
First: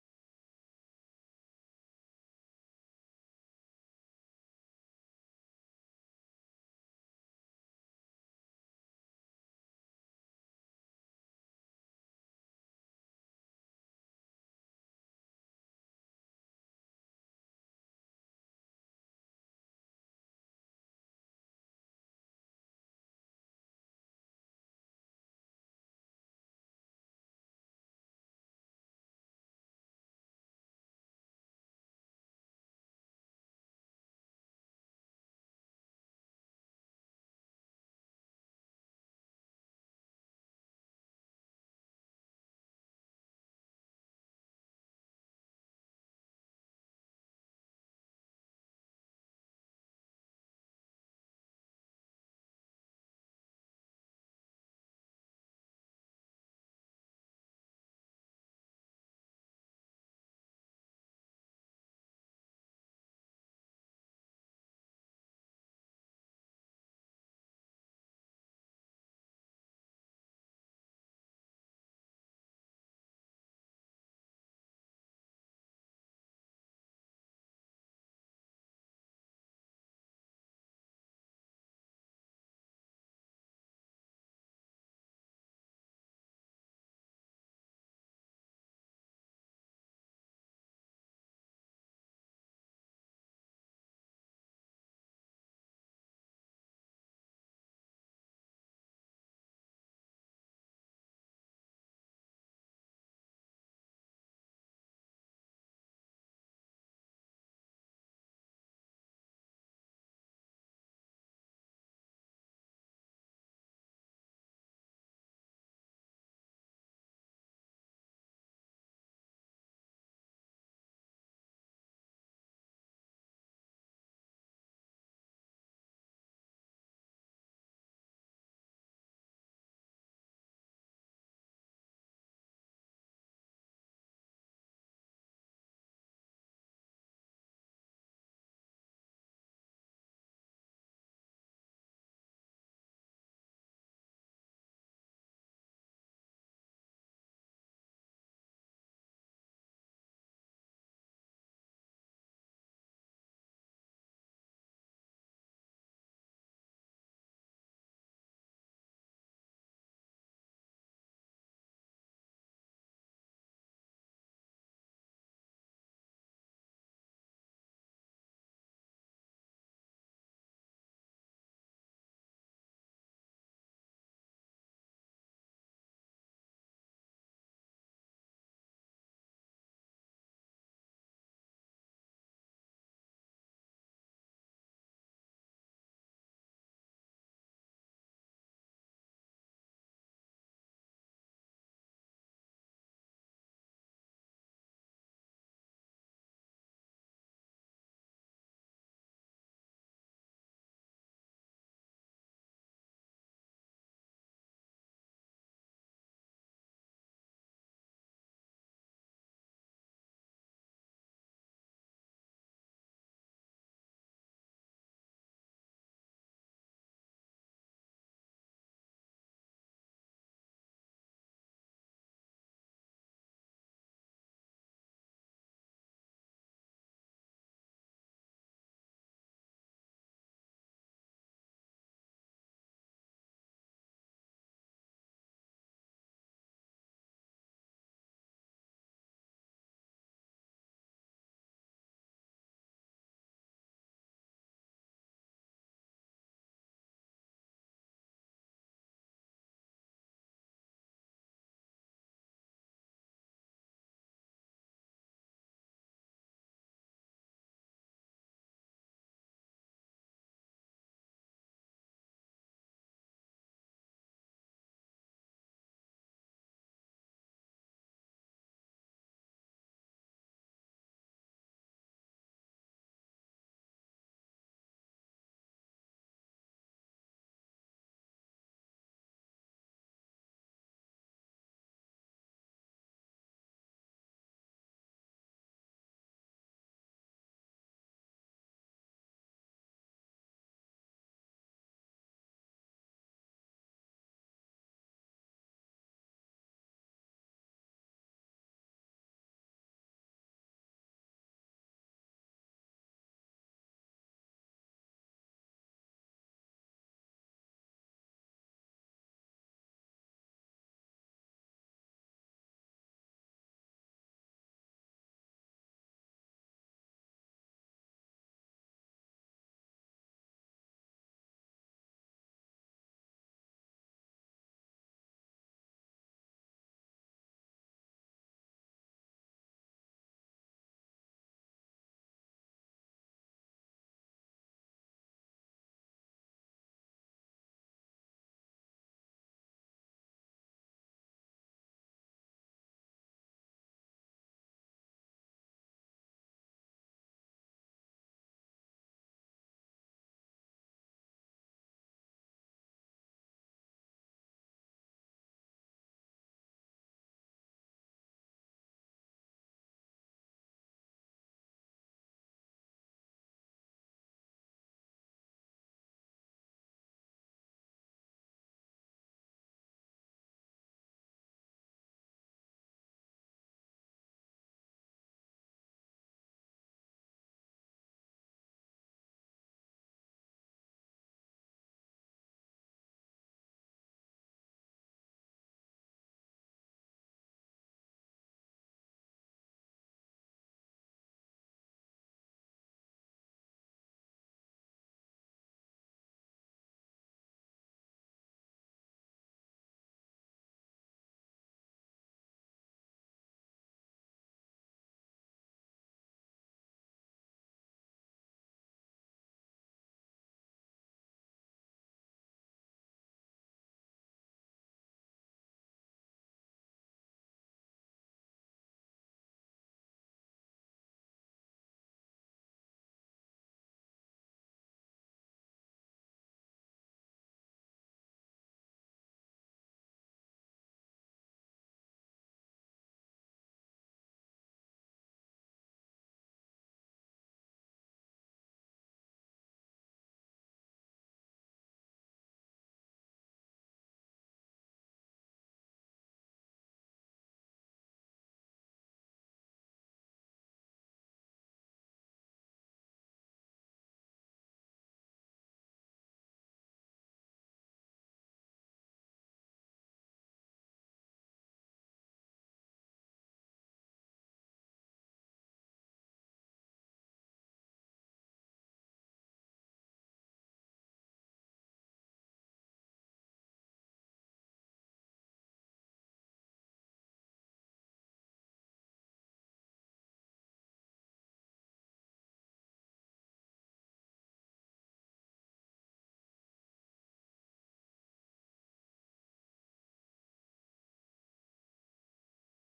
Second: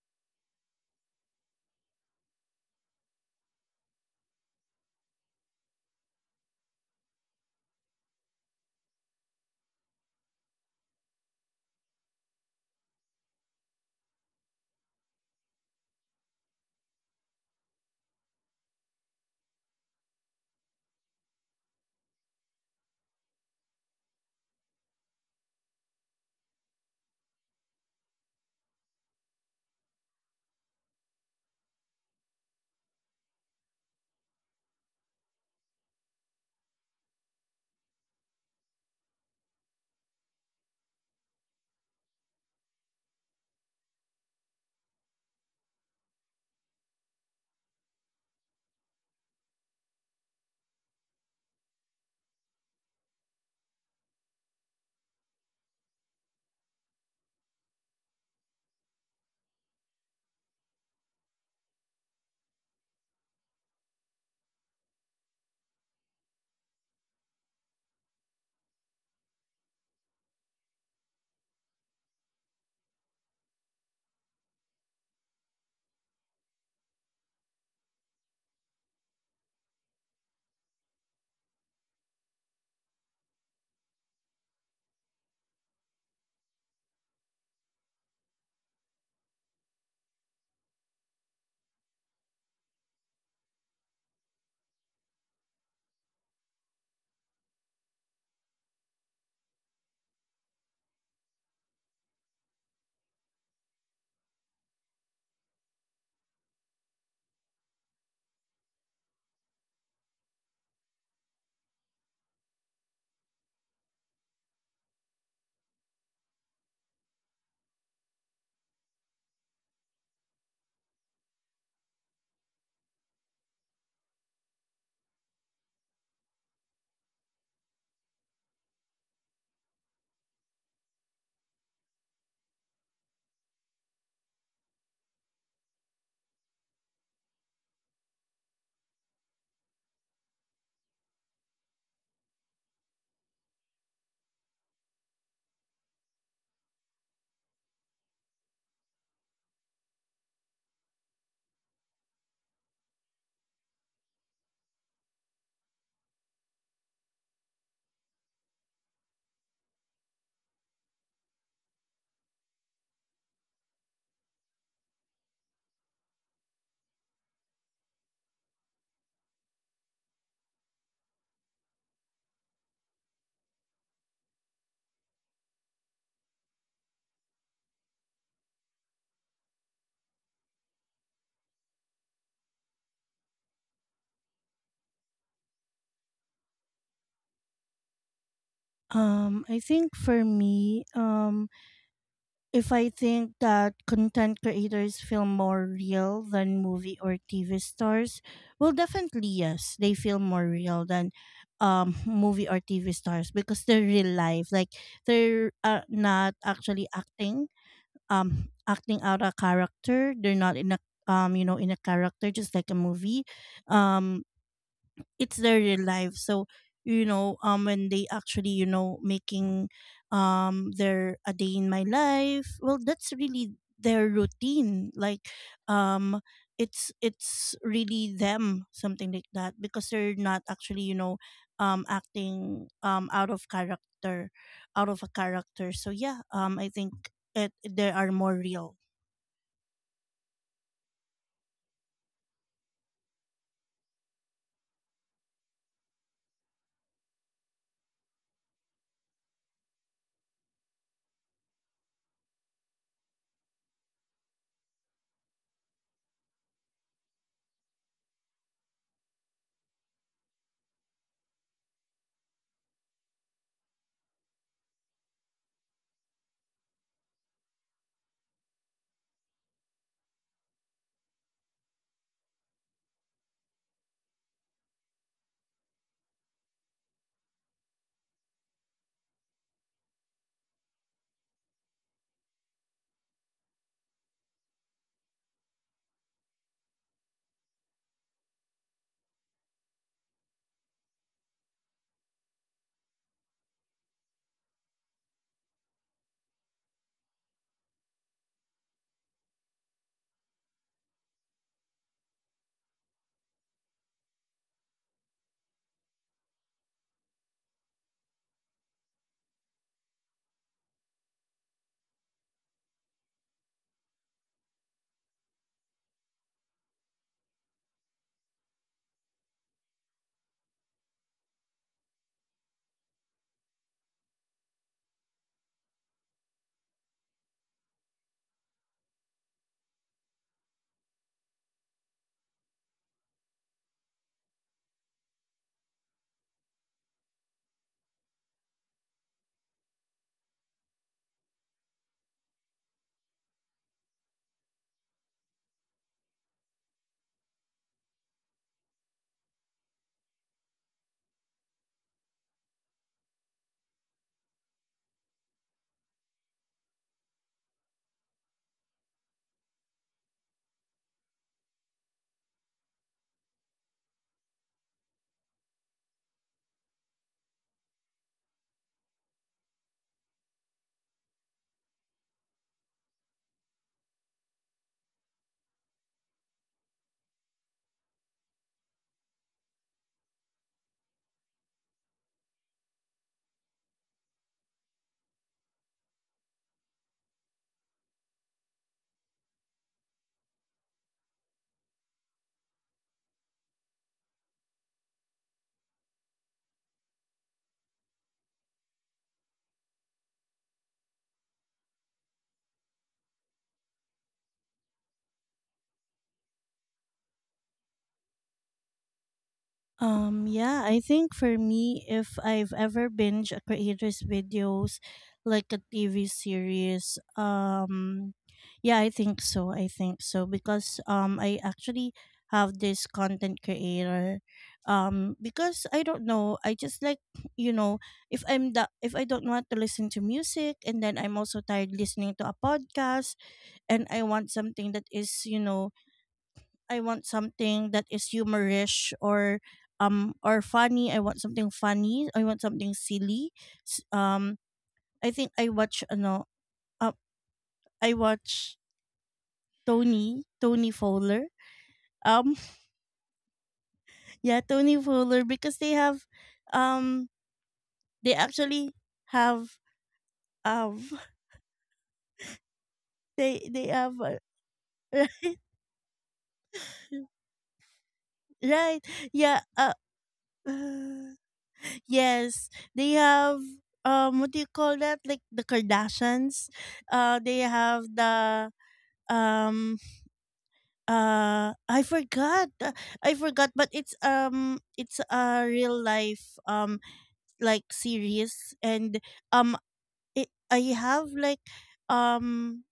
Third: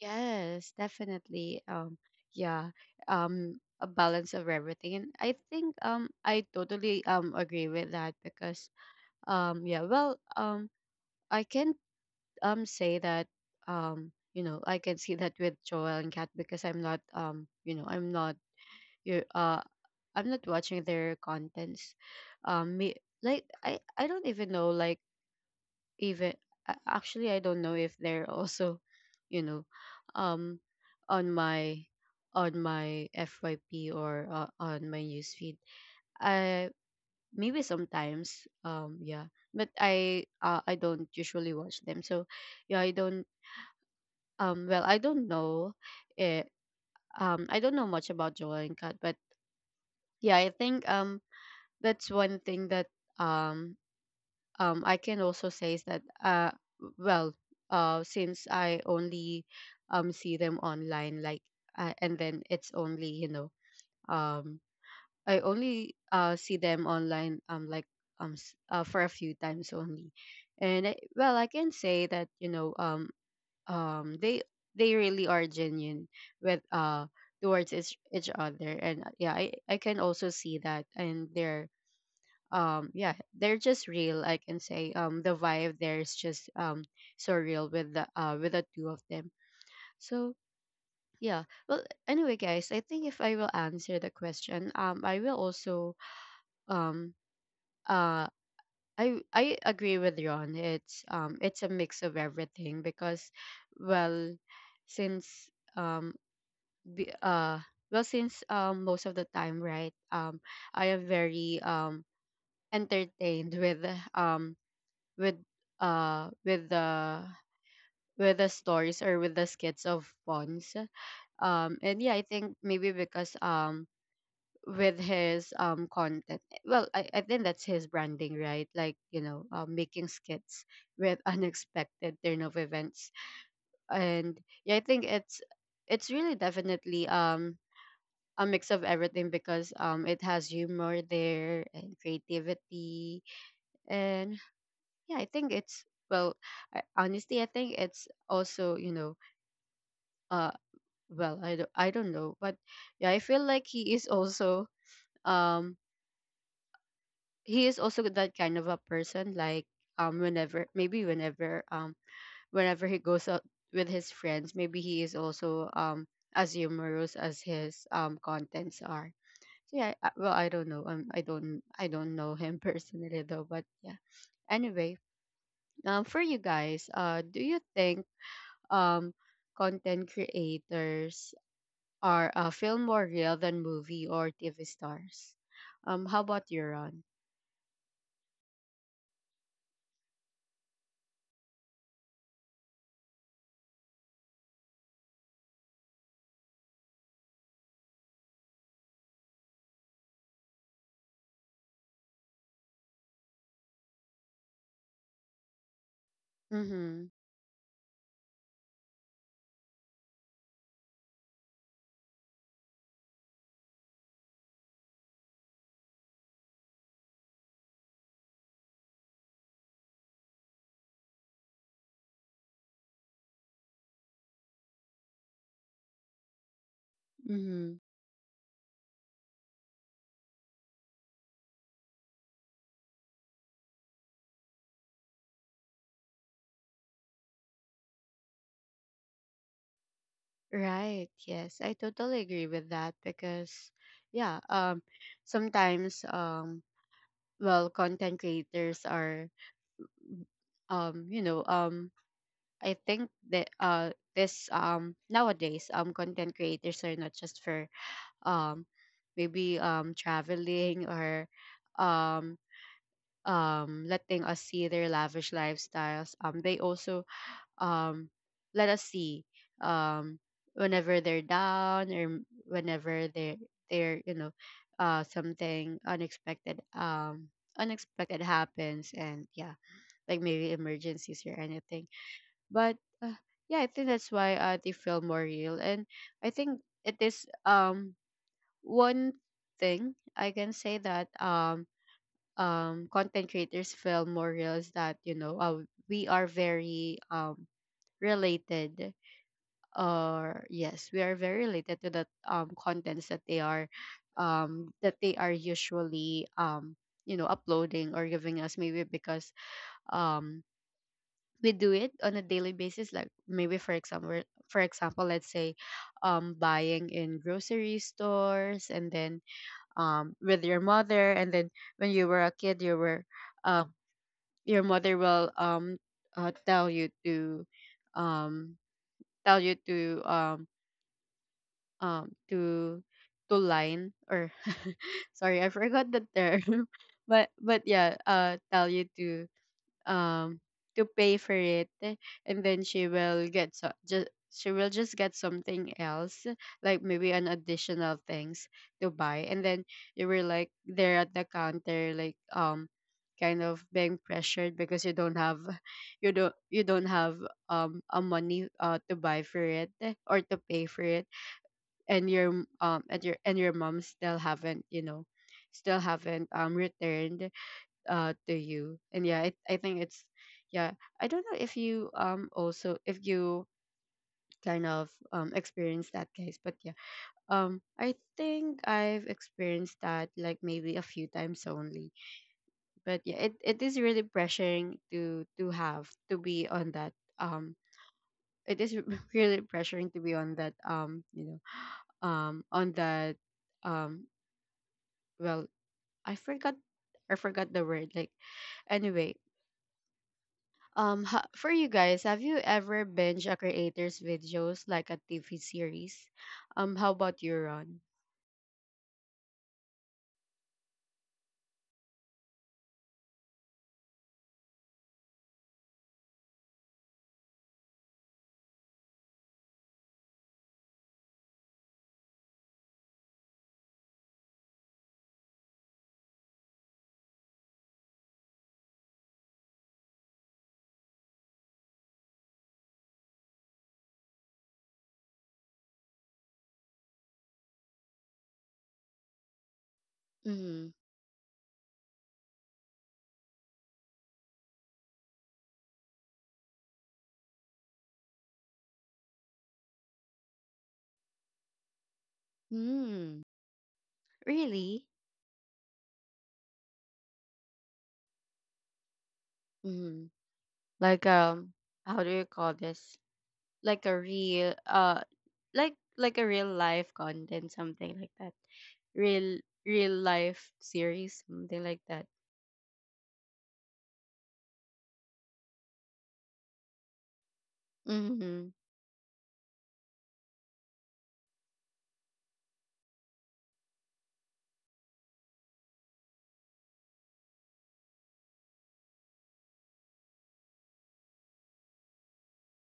Yes, definitely. Yeah, a balance of everything. And I think I totally agree with that. Because yeah, well, I can say that you know, I can see that with Joel and Kat. Because I'm not you know, you uh I'm not watching their contents. Me, like I don't even know, like even, actually I don't know if they're also, you know, um, on my on my FYP or on my newsfeed. I maybe sometimes yeah, but I don't usually watch them. So yeah, I don't well, I don't know it. I don't know much about Joel and Kat, but yeah, I think that's one thing that um I can also say is that well, since I only see them online, like and then it's only, you know, um I only see them online like for a few times only. And well, I can say that, you know, um they they really are genuine with towards each other. And yeah, I can also see that. And they're yeah, they're just real, I can say. The vibe there is just so real with the two of them. So yeah, well, anyway guys, I think if I will answer the question, I will also um uh I agree with Ron, it's a mix of everything. Because well, since um be, uh well, since most of the time, right, I am very entertained with um with uh with the with the stories or with the skits of Pons. And yeah, I think maybe because with his content, well, I think that's his branding, right, like, you know, making skits with unexpected turn of events. And yeah, I think it's really definitely a mix of everything. Because it has humor there and creativity. And yeah, I think it's well, honestly, I think it's also, you know, uh well, I don't know, but yeah, I feel like um he is also that kind of a person, like whenever maybe whenever whenever he goes out with his friends, maybe he is also as humorous as his contents are. So yeah, well, I don't know I don't know him personally though. But yeah, anyway, for you guys, do you think um, content creators are feel more real than movie or TV stars? How about you, Ron? I think for me, if I think that content creators feel more real than movie or TV stars, well, definitely yes, they feel more real than movie or TV stars because they're real life. Like, they're not actually Mm-hmm. acting, acting out a character. They're not in a you know, in a character just like a movie. Um, it's their real life. So you know, when they actually you know making their a day in my life, well, that's really their routine. Like, um it's Mm-hmm. really them, something like that, because they're not actually you know acting out of a character. So I think it they are more real. Right. Yes, I totally agree with that. Because yeah, sometimes, well, content creators are, you know, I think that this nowadays content creators are not just for um maybe traveling or um letting us see their lavish lifestyles. They also um let us see um whenever they're down, or whenever they, they're, you know, something unexpected unexpected happens. And yeah, like maybe emergencies or anything. But uh, yeah, I think that's why they feel more real. And I think it is one thing I can say that content creators feel more real is that, you know, we are very related, or yes, we are very related to the contents that they are usually you know, uploading or giving us. Maybe because um we do it on a daily basis, like maybe for example, for example, let's say buying in grocery stores, and then with your mother, and then when you were a kid, you were uh your mother will uh, tell you to um tell you to um to to line, or sorry, I forgot the term. But yeah, tell you um to pay for it. And then she will get, so just she will just get something else, like maybe an additional things to buy. And then you were like there at the counter, like kind of being pressured, because you don't have you don't have a money to buy for it, eh, or to pay for it. And your and your and your mom still haven't, you know, still haven't returned to you. And yeah, I think it's yeah, I don't know if you also if you kind of experience that guys. But yeah, I think I've experienced that like maybe a few times only. But yeah, it is really pressuring to have to be on that um it is really pressuring to be on that, you know, on that um well, I forgot, I forgot the word, like, anyway. For you guys, have you ever binge a creator's videos like a TV series? How about you, Ron? Yeah, I think for me, if I've ever binge a creator's videos like a TV series, yeah, I think so. I think so, because I actually have this content creator, because I don't know, I just like you know, if I don't want to listen to music, and then I'm also tired listening to a podcast, and I want something that is you know, I want something that is humorish or Mm-hmm. funny. I want something funny. I want something silly. S- Um, I think I watch ano. Uh, I watch Tony Fowler. Um, Hmm. yeah, Really? Tony Fowler, because they have, um, they actually have Mm-hmm. um Like how do you call this? They Like a have real uh, like a real life content, something like that. right, Real yeah, real life uh, series, something like that. yes, they have what do you call that? Like the Kardashians. Uh, they have Mm-hmm. the um I forgot. I forgot, but it's a real life like series. And um I have like um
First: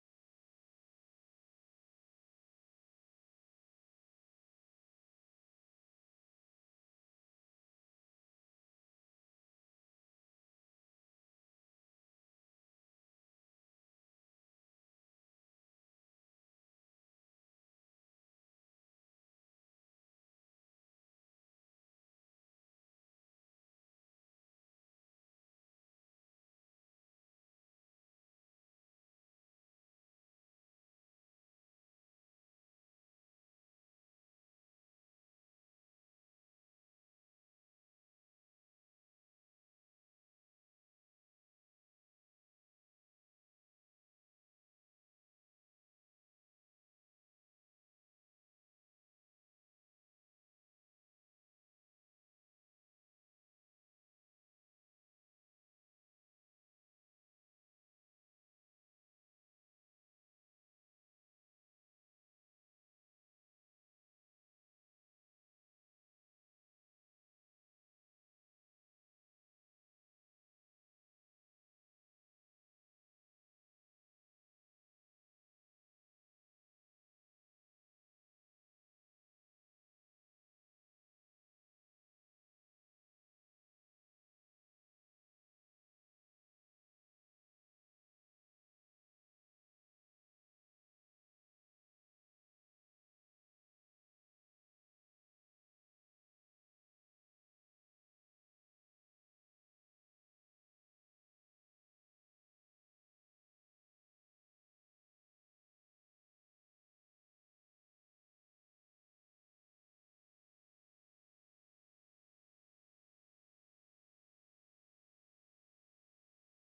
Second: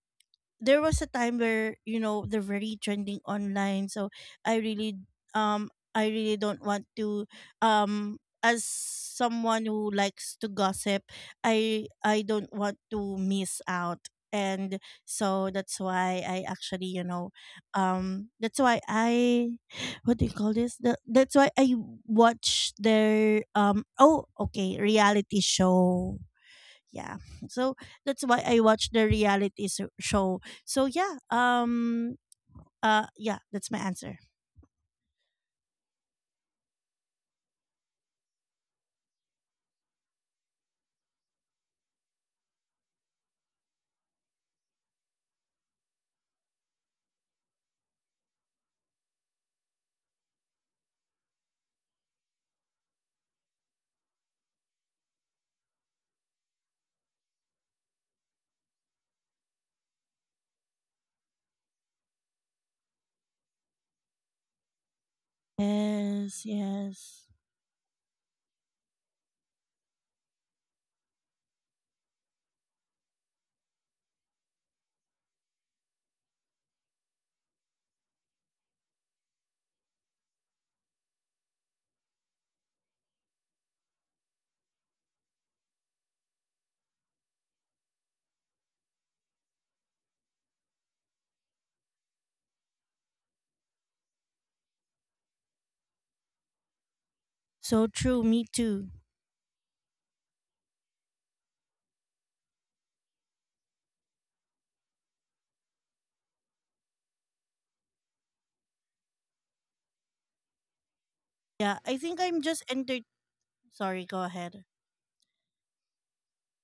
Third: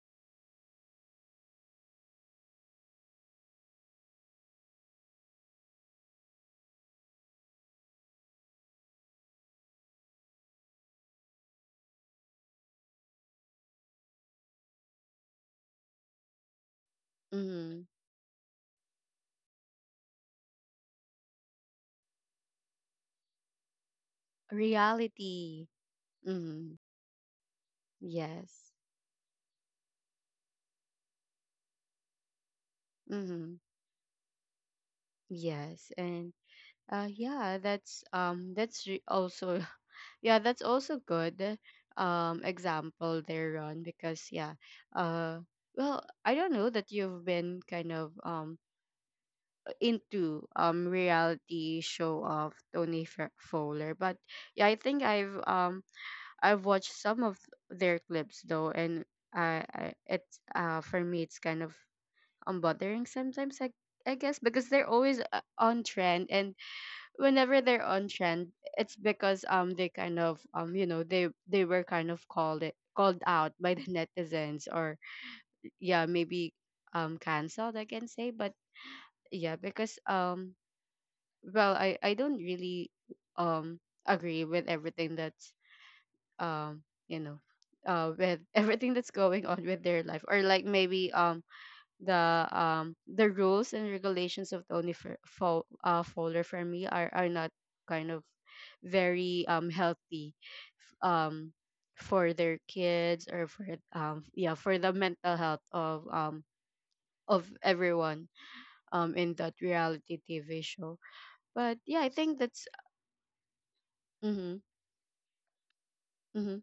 there was a time where you know they're very trending online, so I really um I really don't want to um as someone who likes to gossip, I don't want to miss out. And so that's why I actually you know Mm-hmm. That's why I what do you call this the, that's why I watch their oh okay, reality Reality. show, Mm-hmm. yeah. So that's why I Yes. watch the show. So yeah, Mm-hmm. that's my answer. Yes, and yeah, that's also yeah, that's also good example there, Ron, because uh well, I don't know that you've been kind of into reality show of Fowler, but yeah, I think I've watched some of their clips though, and I it's for me it's kind of bothering sometimes. I guess because they're always on trend, Yes, and yes. whenever they're on trend, it's because they kind of you know they were kind of called out by the netizens, or yeah, maybe canceled, I can say. But yeah, because well I don't really um agree with everything that's you know with everything that's going on with their life, or like maybe the rules and regulations of the folder for me are not So kind true, of me too. very healthy um for their kids, or for yeah, for the mental health of everyone in that reality TV show. Yeah, But I yeah, I think think I'm just that's enter sorry, go mhm ahead. mhm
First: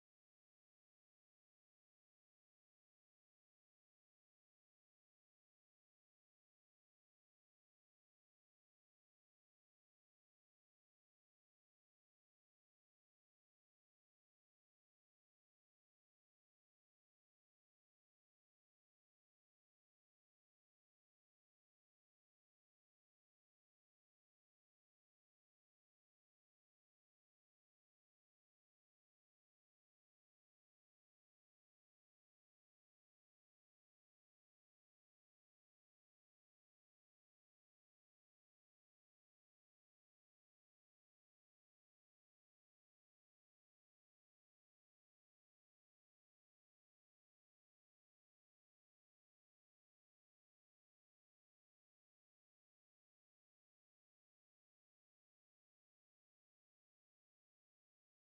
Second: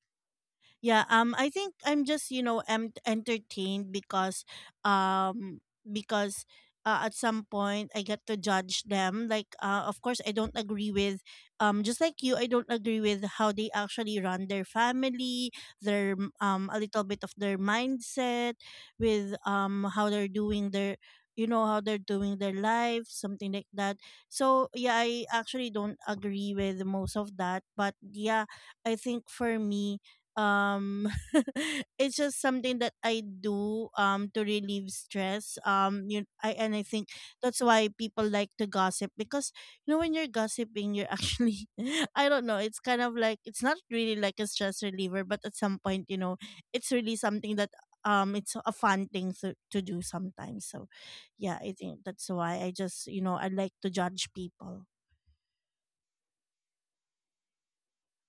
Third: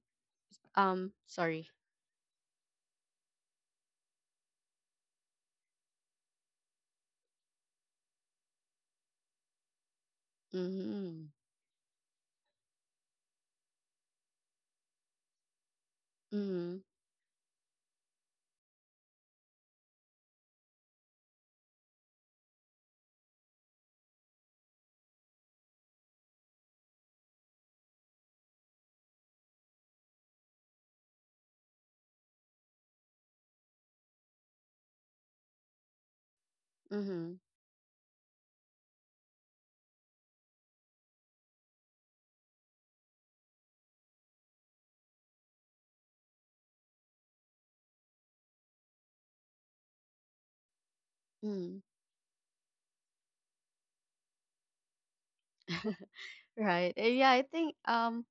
Yeah, I sorry. think I'm just, you know, entertained, because um because at some point I get to judge them. Like of course I don't agree with Mhm just like you, I don't agree with how they actually run their family, their a mhm little bit of their mindset with how they're doing their you know how they're doing their life, something like that. So yeah, I actually don't agree with most of that. But yeah, I think for me, um it's just something that I do to relieve stress. You I And I think mhm that's why people like to gossip, because you know when you're gossiping, you're actually, I don't know, it's kind of like, it's not really like a stress reliever, but at some point, you know, it's really something that it's a fun thing to do sometimes. So yeah, I mhm. think that's why I just you know, I like to judge people. Right. Yeah, I think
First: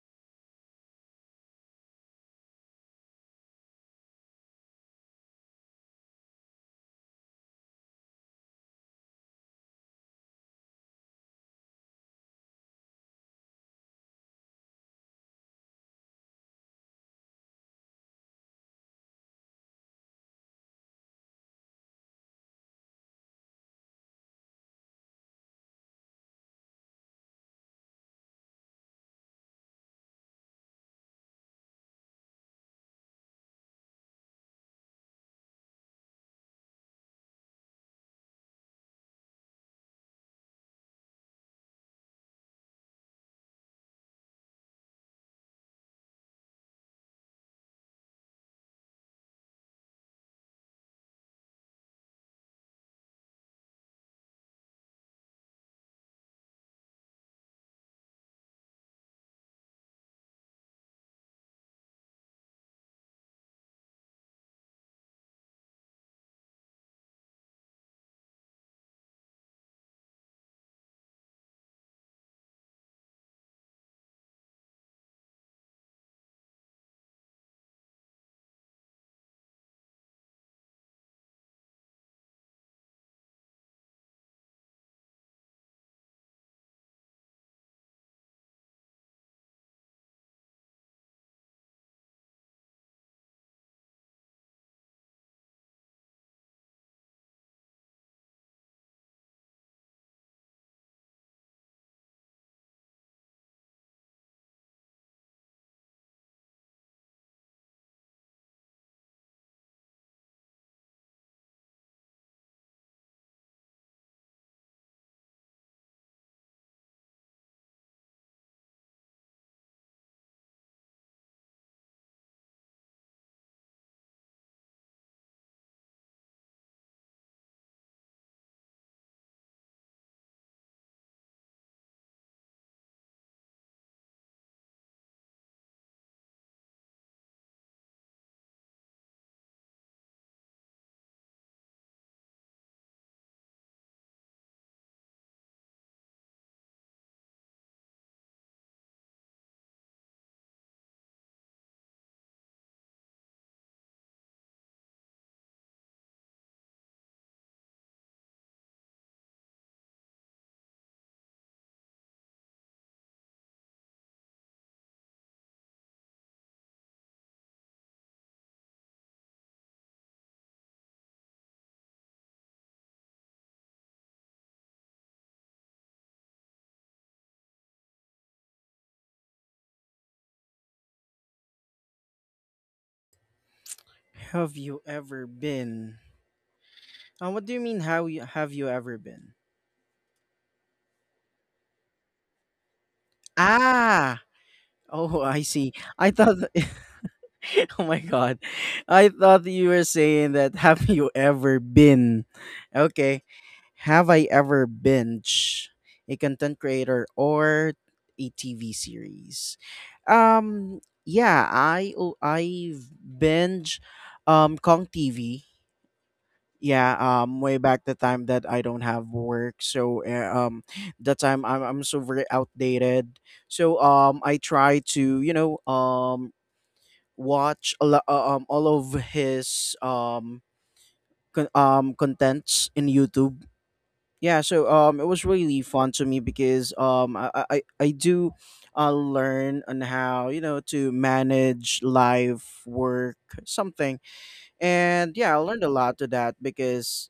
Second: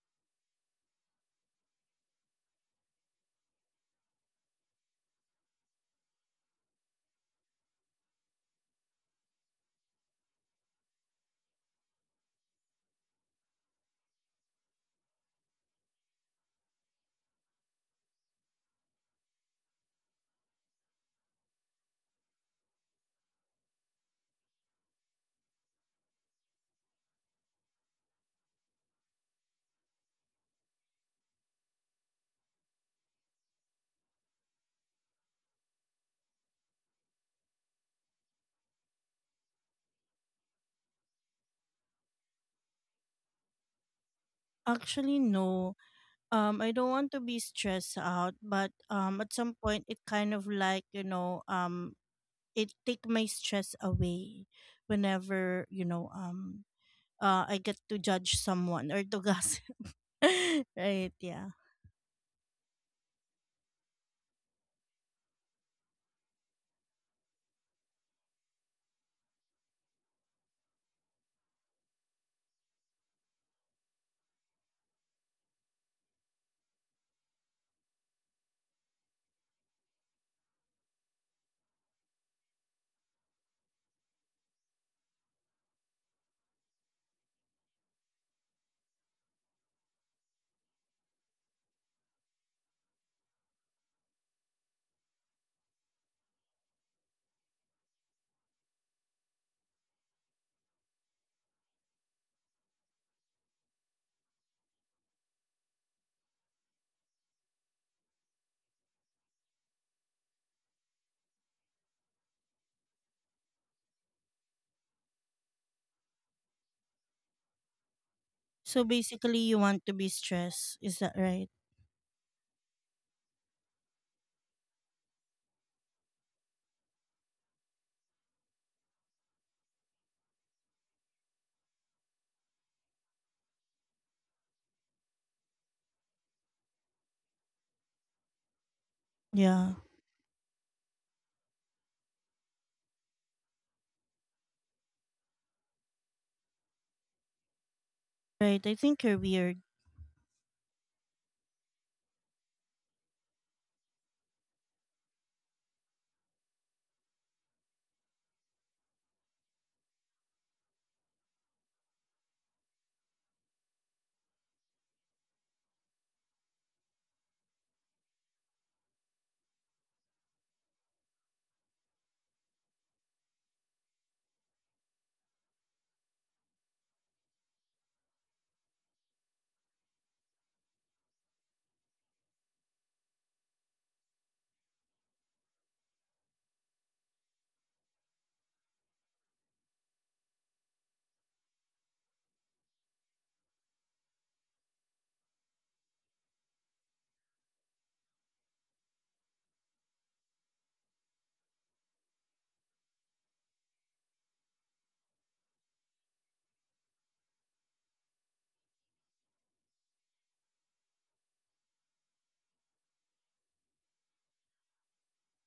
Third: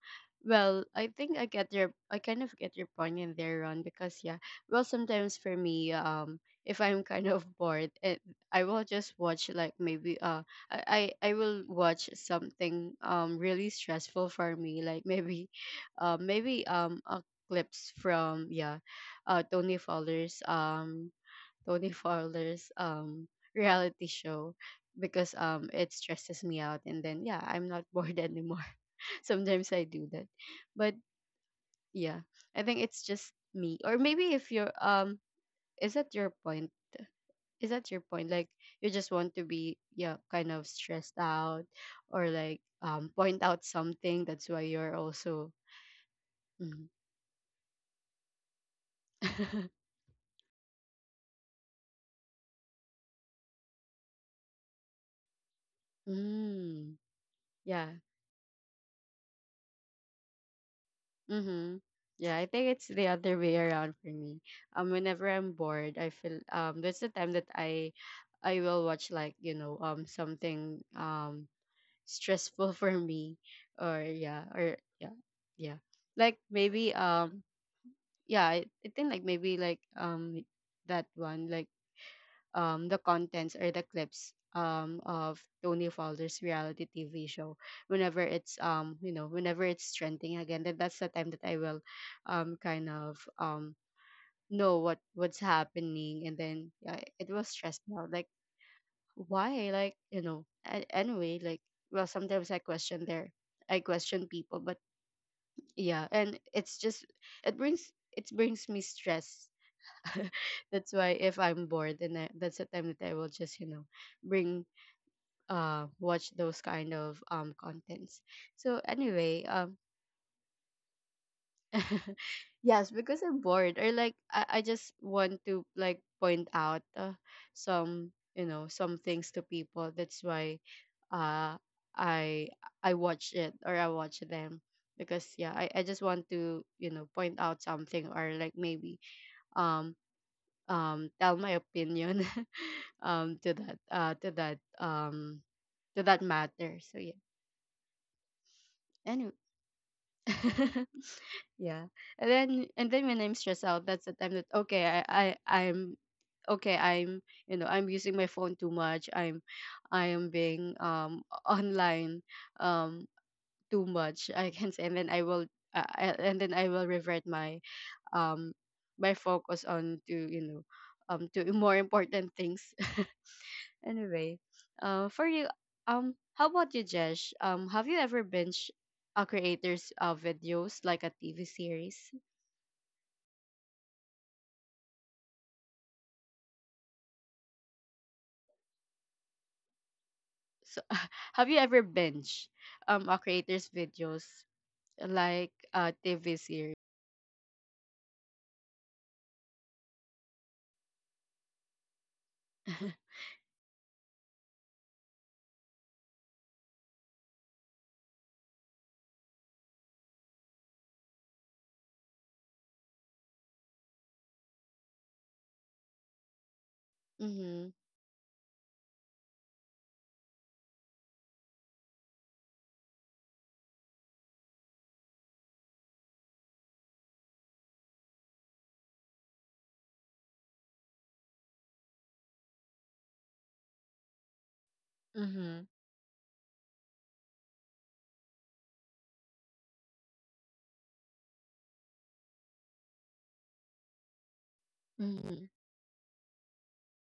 well, I think I kind of get your point in there, Ron, because yeah, well sometimes for me, if I'm kind of bored, it I will just watch like maybe I will watch something really stressful for me, like maybe maybe a clips from yeah uh Tony Fowler's um Tony Fowler's reality show because it stresses me out, and then yeah, I'm not bored anymore. Sometimes I do that. But yeah, I think it's just me. Or maybe if you're is that your point? Is that your point? Like you just want to be, yeah, kind of stressed out, or like point out something. That's why you're Actually, also no. I don't mm. want to be stressed out, but at some point it kind of like, you know, it take my stress away whenever, you know, mm. I get Yeah. to judge someone or to gossip. right, yeah. Mm-hmm. Yeah, I think it's the other way around for me. Whenever I'm bored, I feel that's the time that I will watch like, you know, something stressful for me, or yeah, yeah. Like maybe yeah, I think like maybe like that one like the contents or the clips of Tony Fowler's reality TV show. Whenever it's you know, whenever it's trending again, then that's the time that I will kind of know what what's happening. And then yeah, it was stressed me out. Like why? Like you know. Anyway, like well, sometimes I question their I question people, but yeah, and it's just it brings it brings me stress. That's why if I'm bored, then I, that's the time that I will just you know bring watch those kind of contents. So So basically anyway, you want to be stressed, is that right? yes, because I'm bored, or like I just want to like point out some you know some things to people. That's why uh I I watch it, or I watch them because yeah, I just want to you know point out something, or like maybe Yeah. um tell my opinion. To that to that to that matter. So yeah. Right. I think you're Anyway. weird. Yeah. And then when I'm stressed out, that's the time that okay, I'm okay, I'm you know, I'm using my phone too much. I am being online um too much, I can say. And then I will and then I will revert my um my focus on to you know to more important things. Anyway, for you, how about you, Jesh? Have you ever binge a creator's videos like a TV series? Have you ever been? What do you mean how you have you ever been? So, have you ever binge a creator's Ah, videos oh, I like see. a I thought, TV series? oh my God, I thought you were saying that have you ever been? Okay, have I ever binge a content creator or a TV series? Um, yeah, I binge Kong TV. Yeah, way Mhm, back the time that I don't have work. That time I'm so very outdated, so I try to you know watch all of his contents in YouTube. Yeah, so it was really mhm, fun to me because I do learn on how you know to manage life work, something. And yeah, I mhm, learned a lot to that because